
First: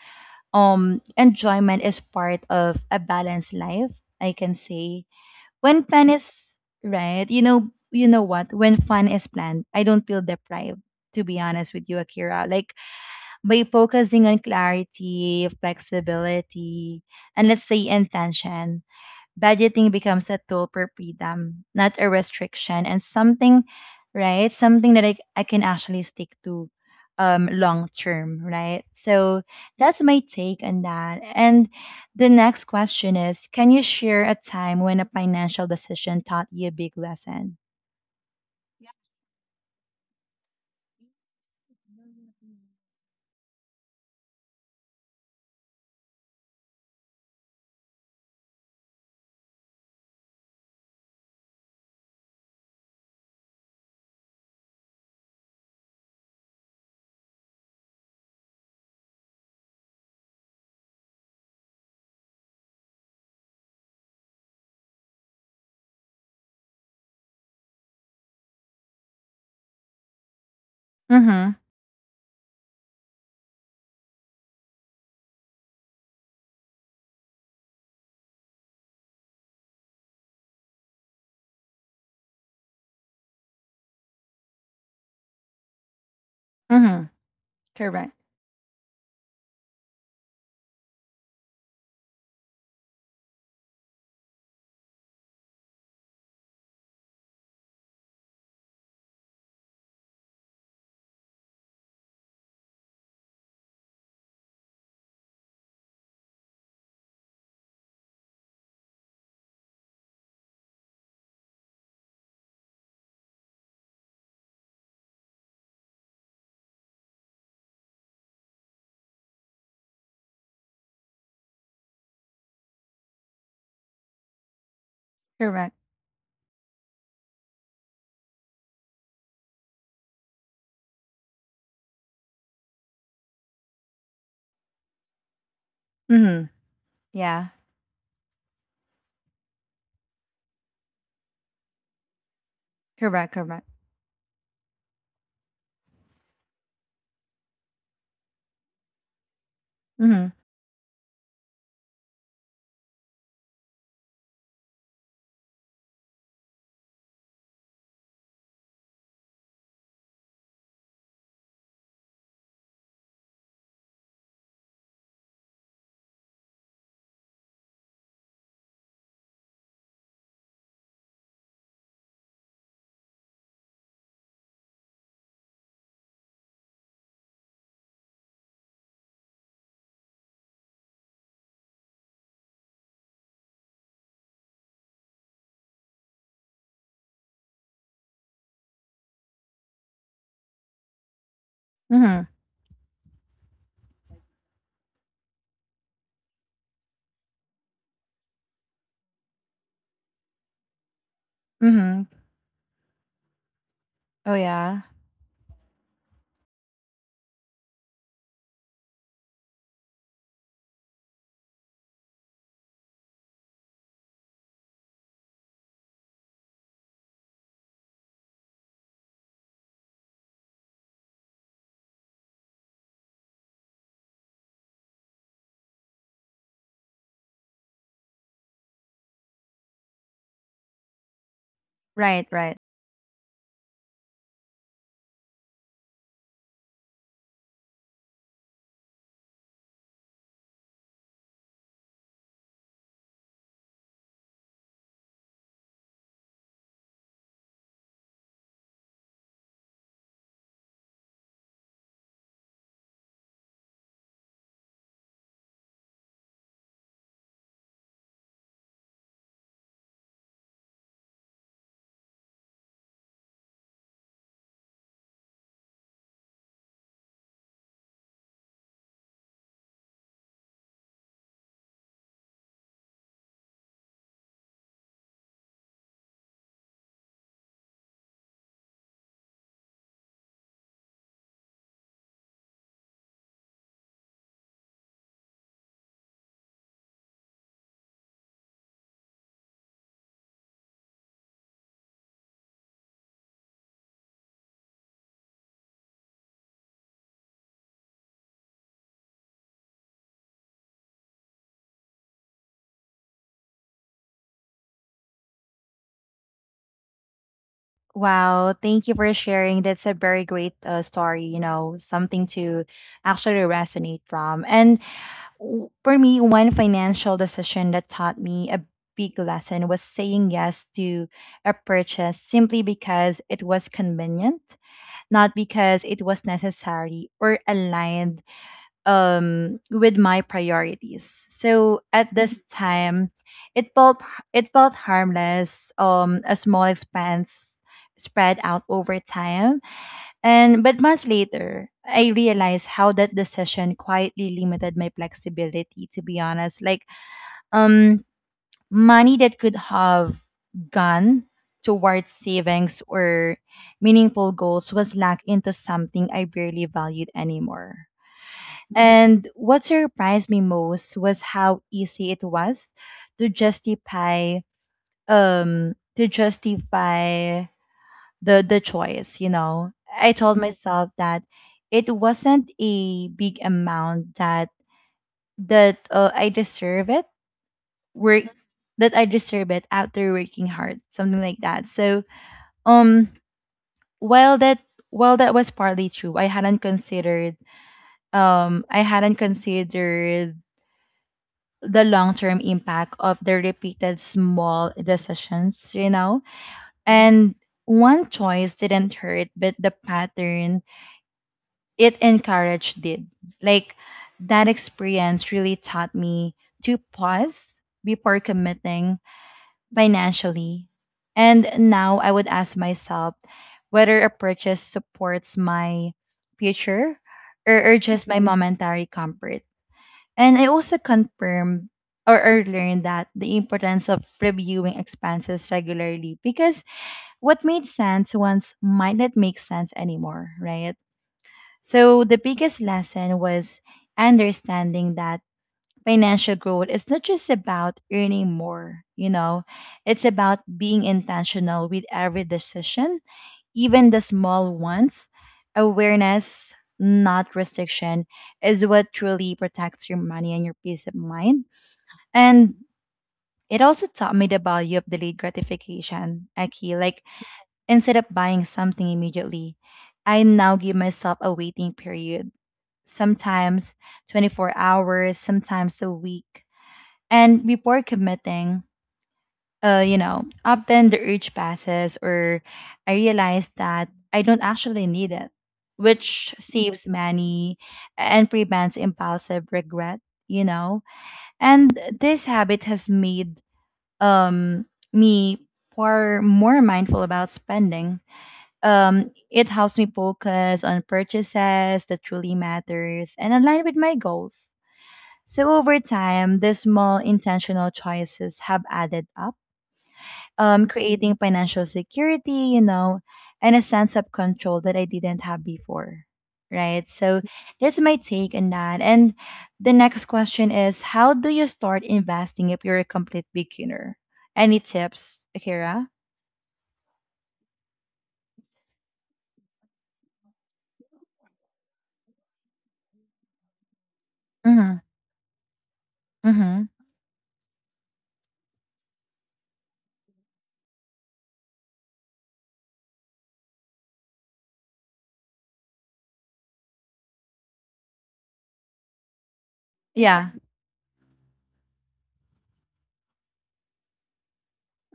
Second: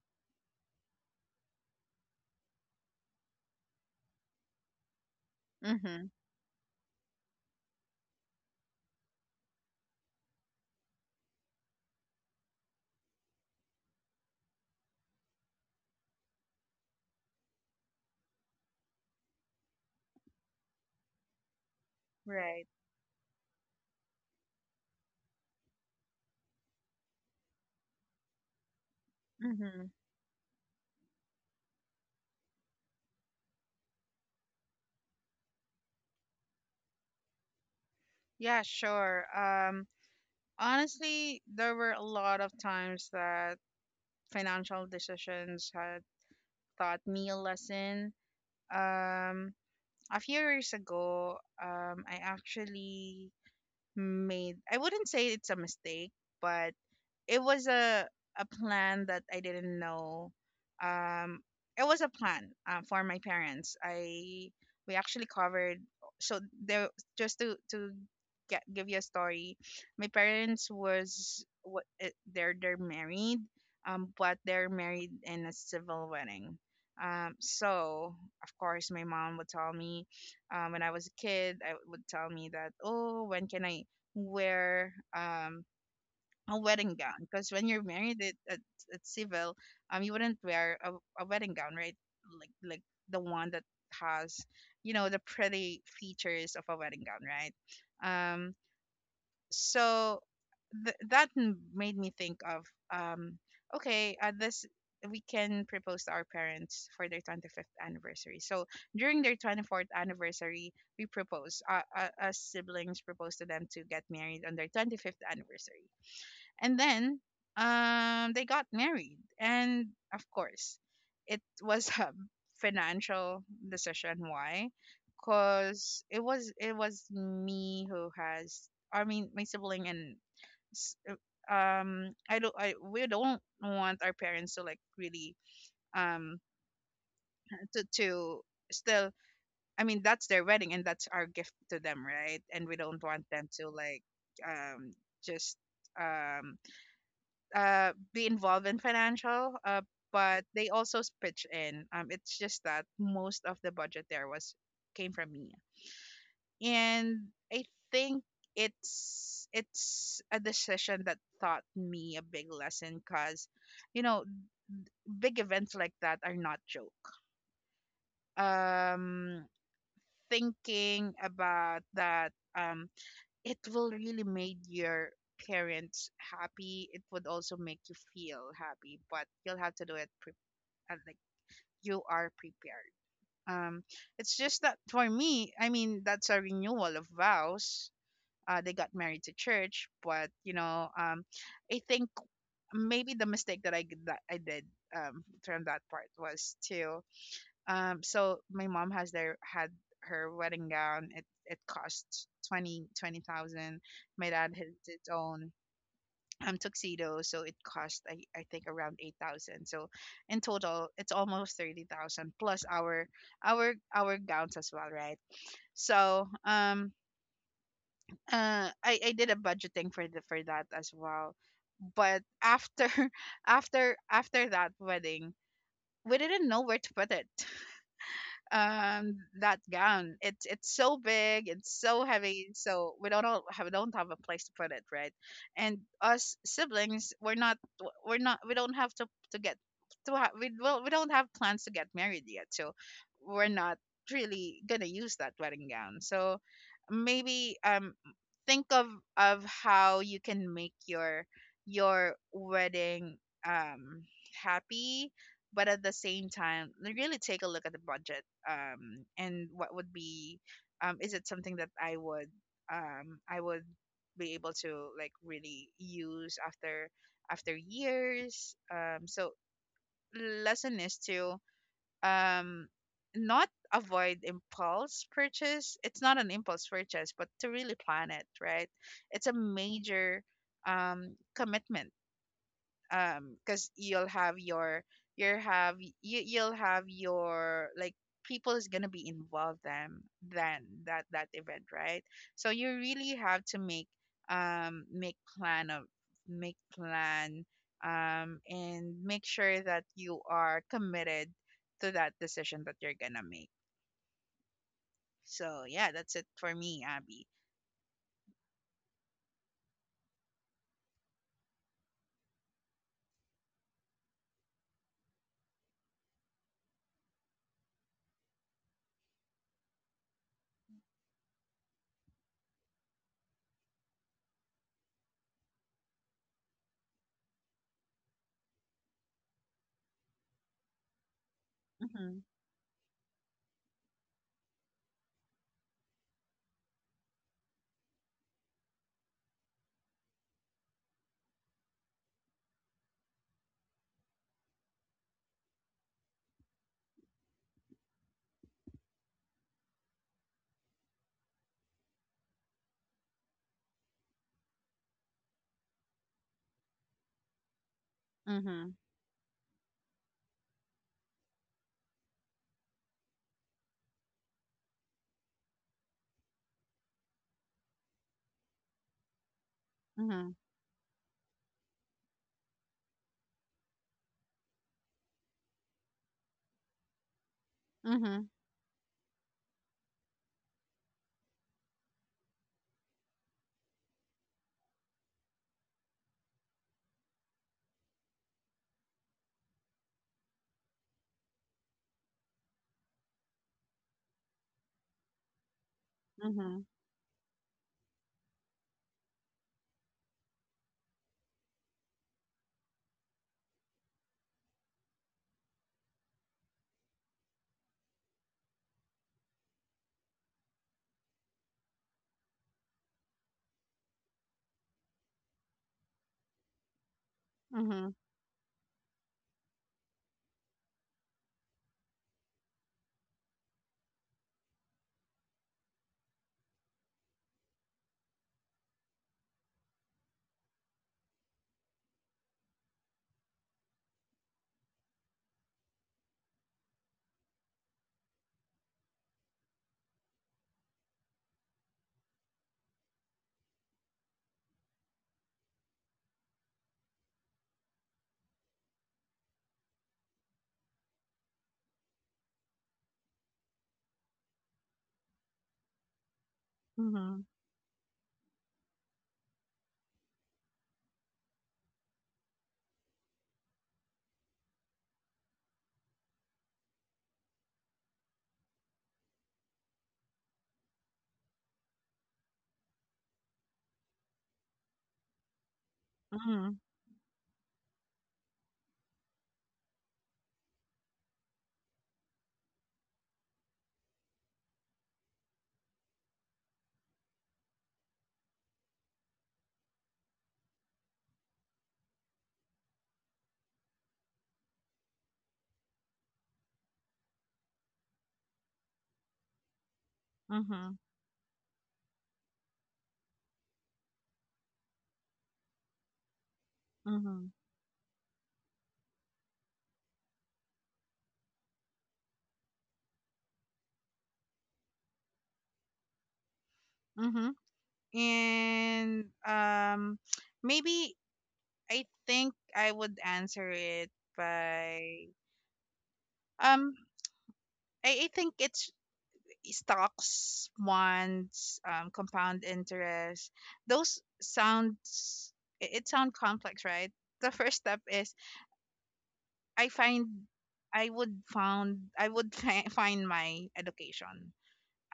A: um enjoyment is part of a balanced life, I can say. When
B: mm-hmm,
A: fun is Right, you know, you know what? When fun is planned, I don't feel deprived. To be honest with you, Akira, like by focusing on clarity, flexibility, and let's say intention, budgeting becomes a tool for freedom, not a
B: right.
A: restriction, and something, right? Something that I, I can actually stick to um long term, right? So
B: Mm-hmm.
A: that's my take on that. And the next question is, can you share a time when a financial decision taught you a big lesson?
B: Yeah, sure. Um, honestly, there were a lot of times that financial decisions had taught me a lesson. Um, a few years ago, um, I actually made, I wouldn't say it's a mistake, but it was a a plan that I didn't know. Um, it was a plan uh, for my parents. I we actually covered. So there, just to to get, give you a story, my parents was
A: Mm-hmm.
B: what they're they're married, um, but they're married in a civil wedding. Um, so of course my mom would tell me, um, when I was a kid, I would tell me that oh when can I wear um a wedding
A: Mm-hmm.
B: gown because when you're
A: Correct.
B: married at, at, at civil um you wouldn't wear a, a wedding gown, right? Like like the one that has, you know, the pretty features of a wedding gown, right? um so th- that m- made me think of um okay, uh, this we can propose to our parents for their twenty-fifth anniversary. So during their twenty-fourth anniversary we propose, uh, uh, us siblings propose to them to get married on their twenty-fifth anniversary. And then um they got married. And of course it was a financial decision, why?
A: Correct.
B: Because it was, it was me who has, I mean, my sibling and s- uh, um I don't, I, we don't want our parents to like really um
A: Mm-hmm. Yeah.
B: *laughs* to, to still, I mean, that's their wedding and that's our gift to them, right? And we don't want
A: Correct.
B: them
A: Correct.
B: to like um just um uh, be involved in financial, uh,
A: Mm-hmm.
B: but they also s- pitched in. Um, it's just that most of the budget there was came from me, and I think it's it's a decision that taught me a big lesson because, you know, big events like that are not joke. um Thinking about that, um it will really made your parents happy, it would also make you feel happy, but you'll have to do it and like you are prepared. Um, it's just that for me, I mean, that's a renewal of vows. Uh, they got married to church, but you know, um, I think
A: Mm-hmm.
B: maybe the mistake that I g- that I did um from that part was to um. So my mom has their had her wedding gown. It it
A: Mm-hmm.
B: cost twenty twenty thousand. My
A: Oh
B: dad has
A: yeah.
B: his own um, tuxedo, so it cost I, I think around eight thousand. So in total, it's almost thirty thousand plus our our our gowns as well, right? So um uh I I did a budgeting for the for that as well, but after *laughs* after after that wedding, we didn't know where to put it. Um that gown, it's it's so big, it's so
A: Right.
B: heavy,
A: Right.
B: so we don't all have, don't have a place to put it, right? And us siblings, we're not we're not we don't have to to get to ha- we, well, we don't have plans to get married yet, so we're not really gonna use that wedding gown. So maybe um think of of how you can make your your wedding um happy, but at the same time really take a look at the budget um and what would be, um is it something that i would um i would be able to like really use after after years. Um so lesson is to um not avoid impulse purchase, it's not an impulse purchase, but to really plan it, right? It's a major um commitment, um because you'll have your, you'll have you, you'll have your like people is gonna be involved then then that that event, right? So you really have to make um make plan of make plan, um and make sure that you are committed to that decision that you're gonna make. So yeah, that's it for me, Abby.
A: Wow, thank you for sharing. That's a very great uh, story, you know, something to actually resonate from. And w- for me, one financial decision that taught me a big lesson was saying yes to a purchase simply because it was convenient, not because it was necessary or aligned um with my priorities. So at
B: Mm-hmm.
A: this time, it felt it felt harmless, um a small expense spread out over time. And but months later, I realized how that decision quietly limited my flexibility, to be honest. Like um money that could have gone towards savings or meaningful goals was locked into something I barely valued anymore.
B: Mm-hmm.
A: And what surprised me most was how easy it was to justify, um to justify the the choice, you know. I
B: Mm-hmm.
A: told myself that it wasn't a big amount, that that uh, I deserve it work
B: Mm-hmm.
A: that I deserve it after working hard, something like that. So um while that while that was partly true, I hadn't considered, um I hadn't considered the long term impact of the repeated small decisions, you know?
B: Mm-hmm.
A: And one choice didn't hurt, but the pattern it encouraged did. Like that experience really taught me to pause before committing financially. And now I would ask myself whether a purchase supports my future or, or
B: Mm-hmm.
A: just my Mhm. momentary comfort. And I also confirmed or, or learned that the importance of reviewing expenses regularly, because what made sense once might not make sense anymore, right? So the biggest lesson was understanding that financial growth is not just about earning more, you know, it's about being intentional with every decision, even the small ones. Awareness, not restriction, is what truly protects your money and your peace of mind. And it also taught me the value of delayed gratification, Aki. Like,
B: Mm-hmm.
A: instead of buying something immediately, I now give myself a waiting period, sometimes twenty-four hours, sometimes a week. And before committing, uh, you know, often the urge passes or I realize that I don't actually need it, which saves money and prevents impulsive regret, you know. And this habit has made um, me more more mindful about spending. Um, it helps me focus on purchases that truly matters and align with my goals. So over time, these small intentional choices have added up, um,
B: Mm-hmm.
A: creating financial security, you know, and a sense of control that I didn't have before. Right. So
B: Mm-hmm.
A: that's my take on that. And the next question is, how do you start investing if you're a complete beginner? Any tips, Akira?
B: Mm-hmm. And um, maybe I think I would answer it
A: Mm
B: by
A: hmm. Mm hmm.
B: um, I, I think it's stocks, bonds, um, compound interest. Those sounds, it, it sound complex, right? The first step is I find
A: Yeah.
B: I would found I would fi- find my education.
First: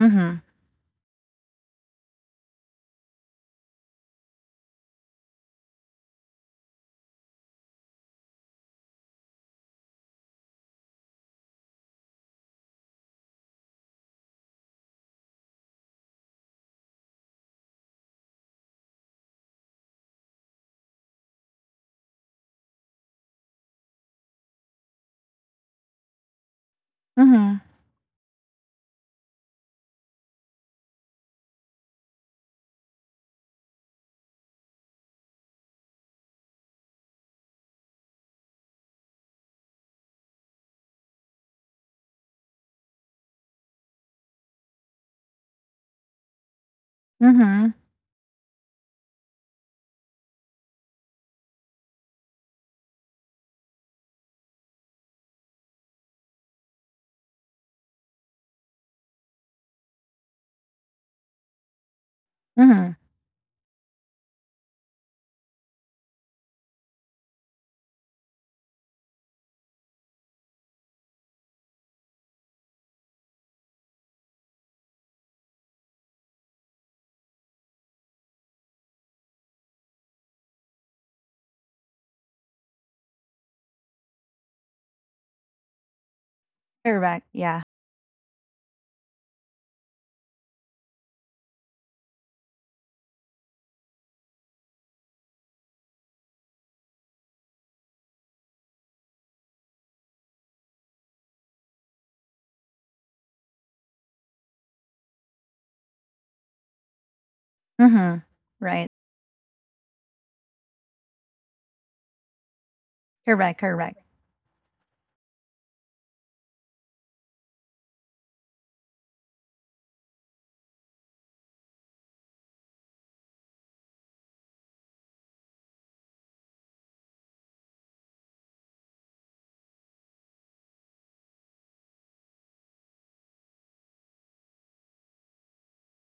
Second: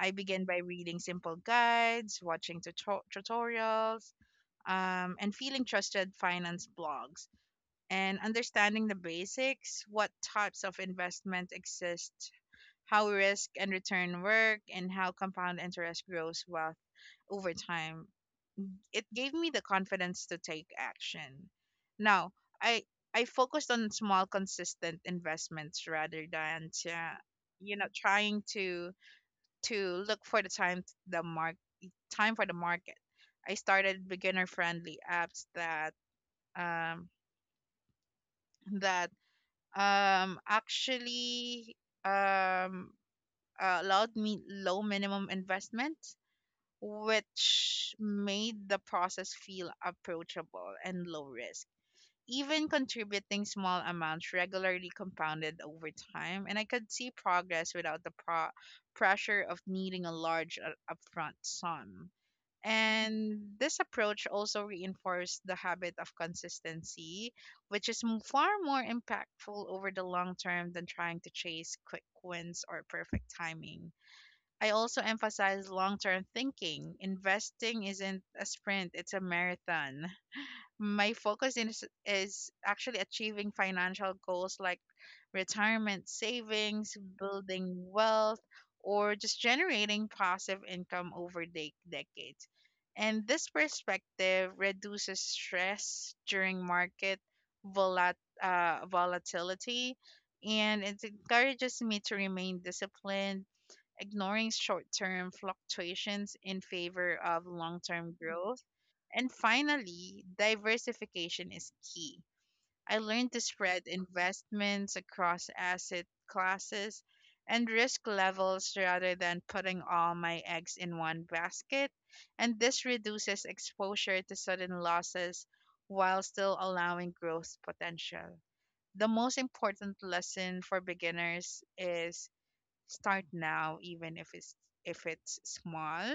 A: Mm hmm.
B: begin by reading simple guides, watching tuto- tutorials, um, and feeling trusted finance blogs and understanding the basics, what types of investment exist, how risk and return work, and how compound interest grows wealth over time. It gave me the confidence to take action. Now i i focused on small consistent investments rather than to,
A: Mm hmm.
B: you know, trying to to look for the time, the mark time for the market. I started beginner friendly apps that um, that um, actually um, uh, allowed me low minimum investment,
A: Mm hmm.
B: which made the process feel approachable and low risk. Even contributing small amounts regularly compounded over time, and I could see progress without the pro- pressure of needing a large uh, upfront sum.
A: Mm hmm.
B: And this approach also reinforced the habit of consistency, which is m- far more impactful over the long term than trying to chase quick wins or perfect timing. I also emphasize long term thinking. Investing isn't a sprint, it's a marathon. My focus is, is actually achieving financial goals like retirement savings,
A: Correct. Yeah.
B: building wealth, or just generating passive income over de- decades. And this perspective reduces stress during market volat- uh, volatility, and it encourages me to remain disciplined, ignoring short term fluctuations in favor of long
A: Mm
B: term
A: hmm.
B: growth.
A: Right.
B: And finally, diversification is key. I learned to
A: Correct.
B: spread
A: Correct.
B: investments across asset classes and risk levels rather than putting all my eggs in one basket, and this reduces exposure to sudden losses while still allowing growth potential. The most important lesson for beginners is start now, even if it's if it's small,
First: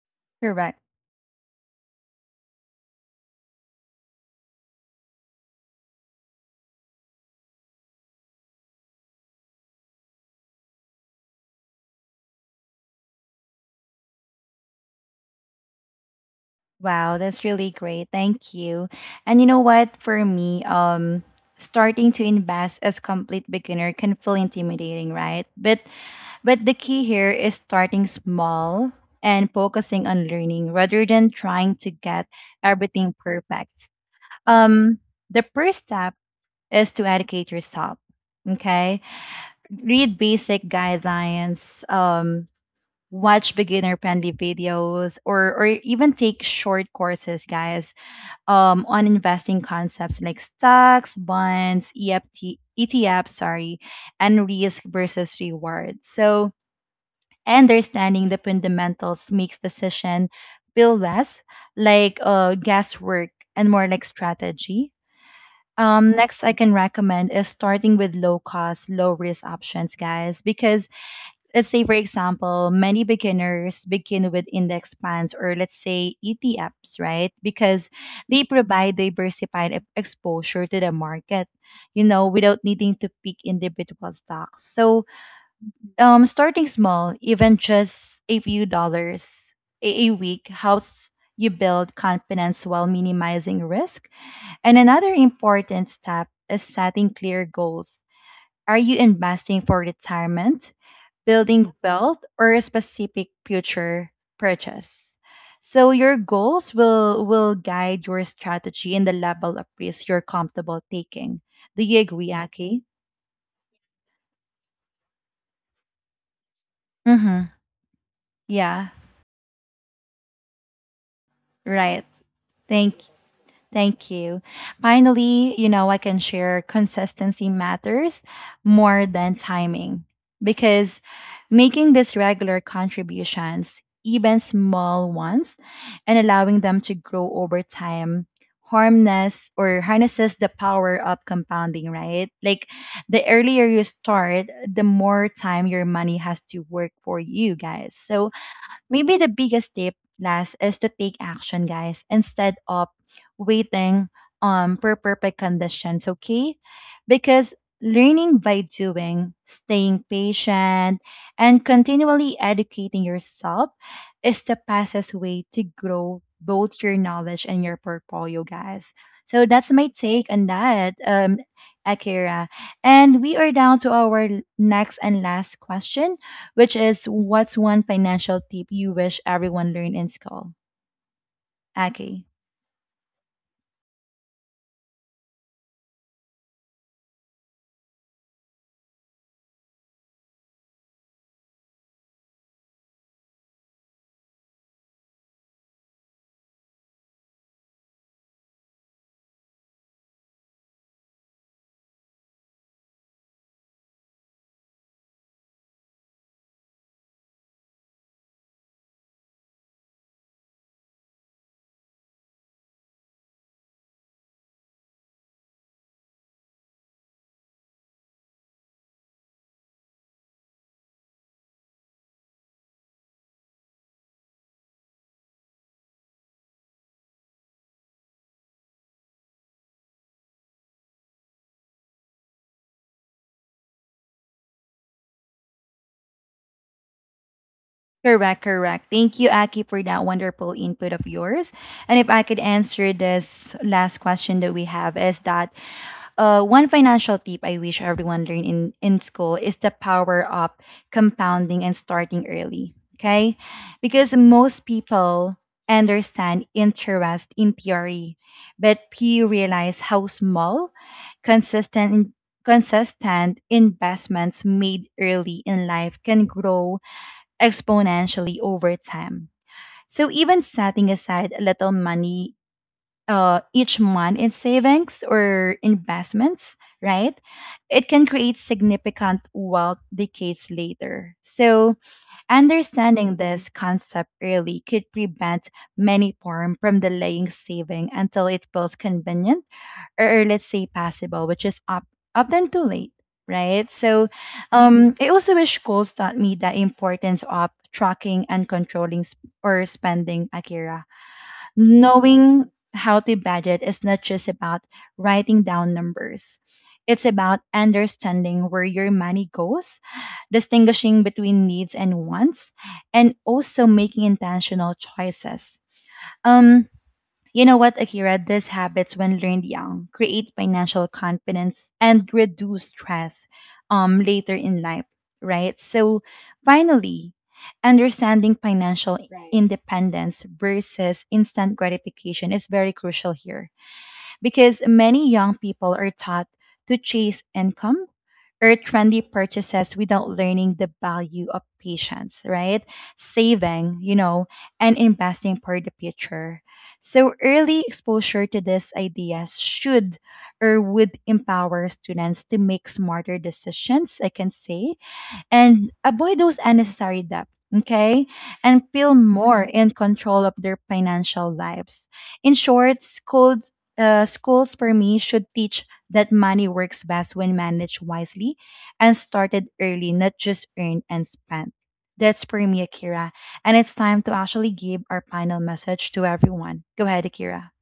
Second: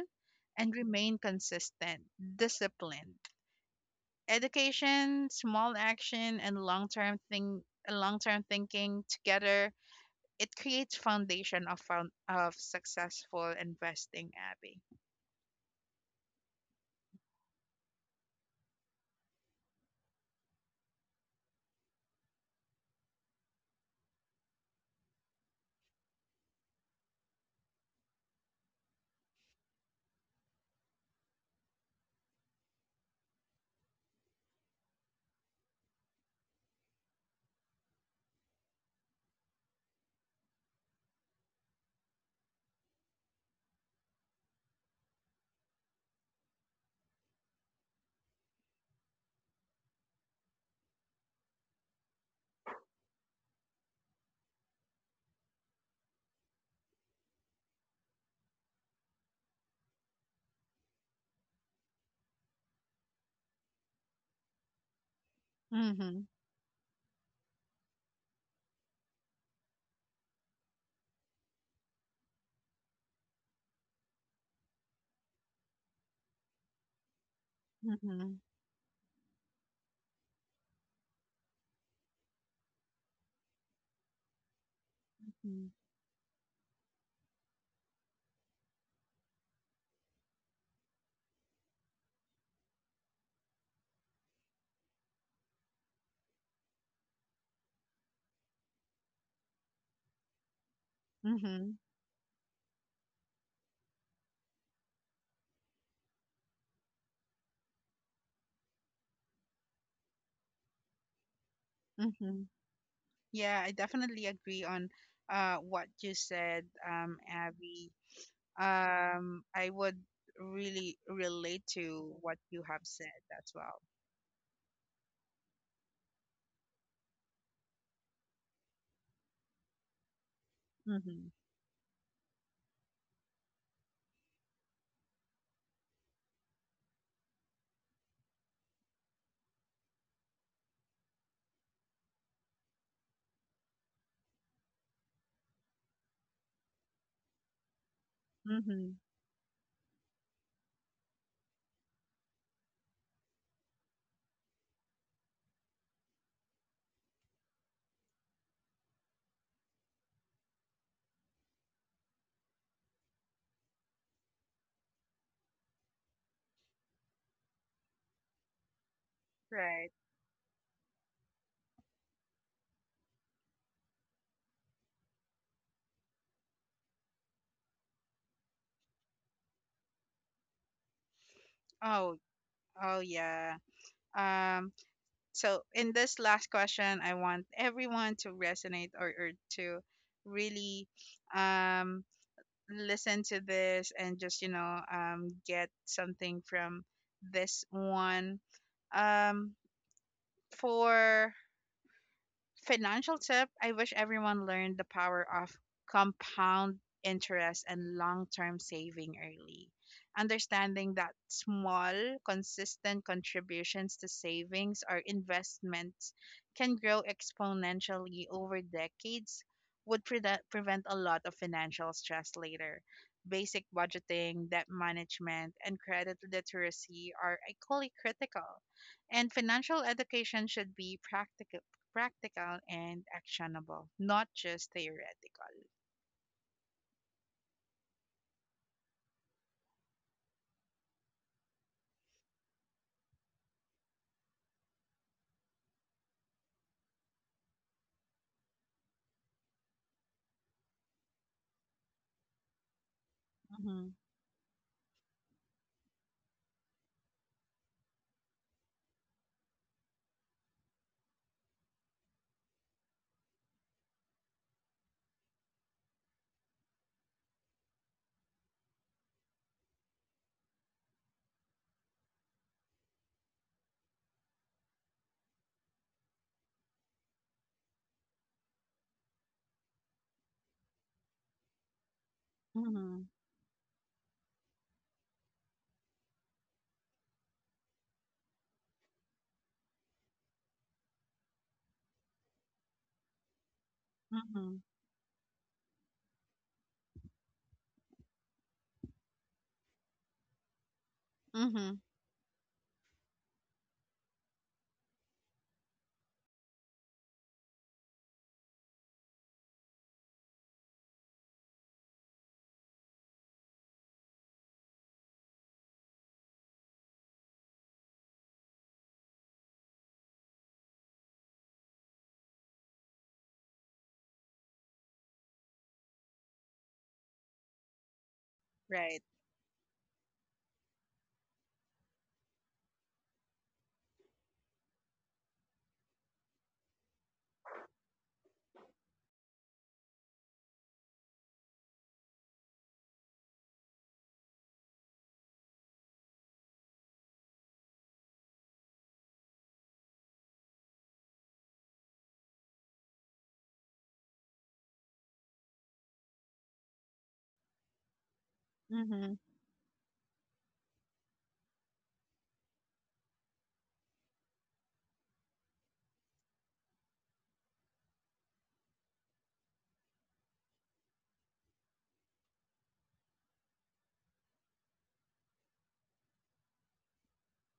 B: and
A: Correct.
B: remain consistent, disciplined. Education, small action, and long term thing, long term thinking together, it creates foundation of found, of successful investing. Abby.
A: Wow, that's really great. Thank you. And you know what? For me, um, starting to invest as complete beginner can feel intimidating, right? But but the key here is starting small and focusing on learning rather than trying to get everything perfect. Um, the first step is to educate yourself. Okay, read basic guidelines. Um, watch beginner friendly videos or or even take short courses, guys, um, on investing concepts like stocks, bonds, E F T, E T Fs, sorry, and risk versus reward. So understanding the fundamentals makes decision feel less like uh, guesswork and more like strategy. Um,
B: Mm-hmm.
A: next, I can recommend is starting with low cost, low risk options, guys, because let's say for example many beginners begin with index funds, or let's say etfs, right? Because they provide diversified e- exposure to the market, you know, without needing to pick individual stocks. So
B: Mm-hmm.
A: um starting small, even just a few dollars a, a week, helps you build confidence while minimizing risk. And another important step is setting clear goals. Are you investing for retirement, building
B: Mm-hmm.
A: wealth, or a specific future purchase? So your goals will will guide your strategy and the level of risk you're comfortable taking. Do you agree,
B: Mm-hmm.
A: Aki?
B: Yeah, I definitely agree on uh what you said, um,
A: Mm-hmm.
B: Abby.
A: Yeah,
B: Um, I would really relate
A: right.
B: to what you have
A: Thank
B: said as well.
A: Thank you. Finally, you know, I can share consistency matters more than timing, because
B: Mm-hmm.
A: making these regular contributions, even small ones, and allowing them to grow over time harness or harnesses the power of compounding, right? Like the earlier you start, the more time your money has to work for you, guys. So
B: Mm-hmm.
A: maybe the biggest tip last is to take action, guys, instead of waiting um for perfect conditions, okay? Because learning by doing, staying patient, and continually educating yourself is the fastest way to grow both your knowledge and your portfolio, guys. So that's
B: Right.
A: my take on that, um, Akira. And we are down to our next and last question, which is, what's one financial tip you wish everyone learned in school?
B: Oh,
A: Aki.
B: oh yeah. Um, so in this last question, I want everyone to resonate or, or to really um listen to this, and just, you know, um get something from this one. um for financial tip, I wish everyone learned the power of compound interest and long term saving early. Understanding that small, consistent contributions to savings or investments can grow exponentially over decades would pre- prevent a lot of financial stress later. Basic budgeting, debt management, and credit literacy are equally critical, and financial education should be practical practical and actionable, not just theoretical.
A: Correct, correct. Thank you, Aki, for that wonderful input of yours. And if I could answer this last question that we have, is that, Uh, one financial tip I wish everyone learned in, in school is the power of compounding and starting early. Okay.
B: Mm-hmm.
A: Because most people understand interest in theory, but few realize how small, consistent, consistent investments made early in life can grow exponentially over time. So even setting aside a little money uh, each month in savings or investments, right? It can create significant wealth decades later. So,
B: Mm-hmm.
A: understanding this concept early could prevent many form from delaying saving until it feels convenient or, or let's say possible, which is up, often too late, right? So,
B: Mm-hmm.
A: um, I also wish schools taught me the importance of tracking and controlling sp- or spending, Akira.
B: Mm-hmm.
A: Knowing how to budget is not just about writing down numbers. It's about understanding where your money goes, distinguishing between needs and wants, and also making intentional choices. Um, you know what, Akira? These habits, when learned young, create financial confidence and reduce stress, um, later in life, right? So, finally, understanding financial independence versus instant gratification is very crucial here, because many young people are taught to chase income or trendy purchases without learning the value of patience, right? Saving, you know, and investing for the future. So early exposure to these ideas should or would empower students to make smarter decisions, I can say, and avoid those unnecessary debt, okay? And feel
B: Right.
A: more in control of their financial lives. In short, schools, uh, schools for me should teach that money works best when managed wisely and started early, not just earned and spent. That's for me, Akira. And it's time to actually give our final message to everyone. Go ahead, Akira.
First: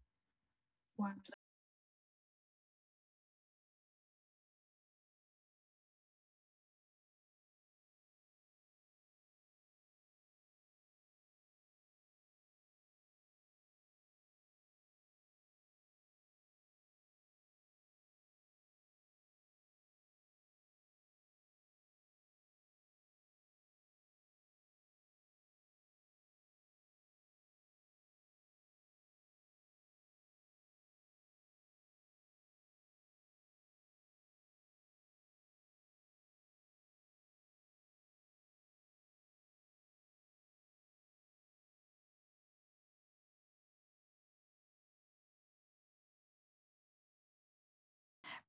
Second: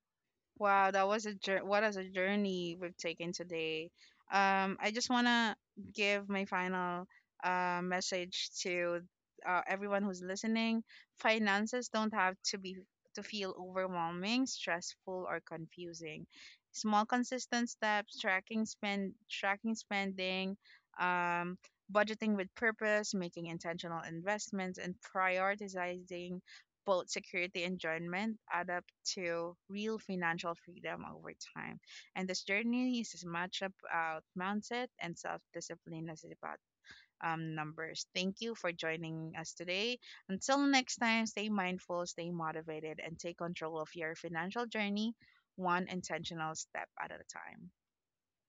B: Wow, that was a jour- what is a journey we've taken today. Um, I just wanna give my final uh, message to uh, everyone who's listening. Finances don't have to be to feel overwhelming, stressful, or confusing. Small, consistent steps, tracking spend, tracking spending, um, budgeting with purpose, making intentional investments, and prioritizing both security enjoyment add up to real financial freedom over time. And this journey is as much about mindset and self discipline as it is about, um, numbers. Thank you for joining us today. Until next time, stay mindful, stay motivated, and take control of your financial journey one intentional step at a time.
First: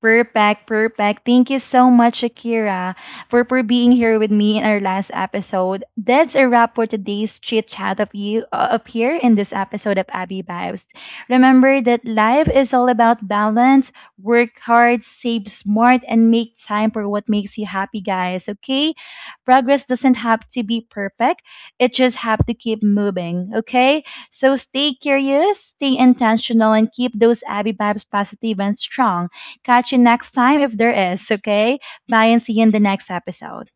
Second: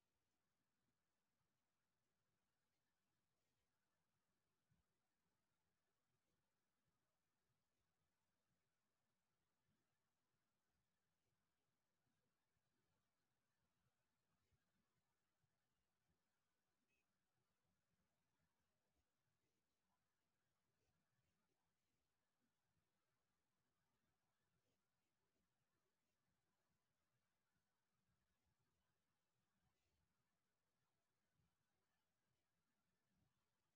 A: Perfect, perfect. Thank you so much, Akira, for, for being here with me in our last episode. That's a wrap for today's chit chat of you uh, up here in this episode of Abby Vibes. Remember that life is all about balance. Work hard, save smart, and make time for what makes you happy, guys. Okay, progress doesn't have to be perfect. It just have to keep moving. Okay, so stay curious, stay intentional, and keep those Abby Vibes positive and strong. Catch you next time if there is, okay? Bye and see you in the next episode.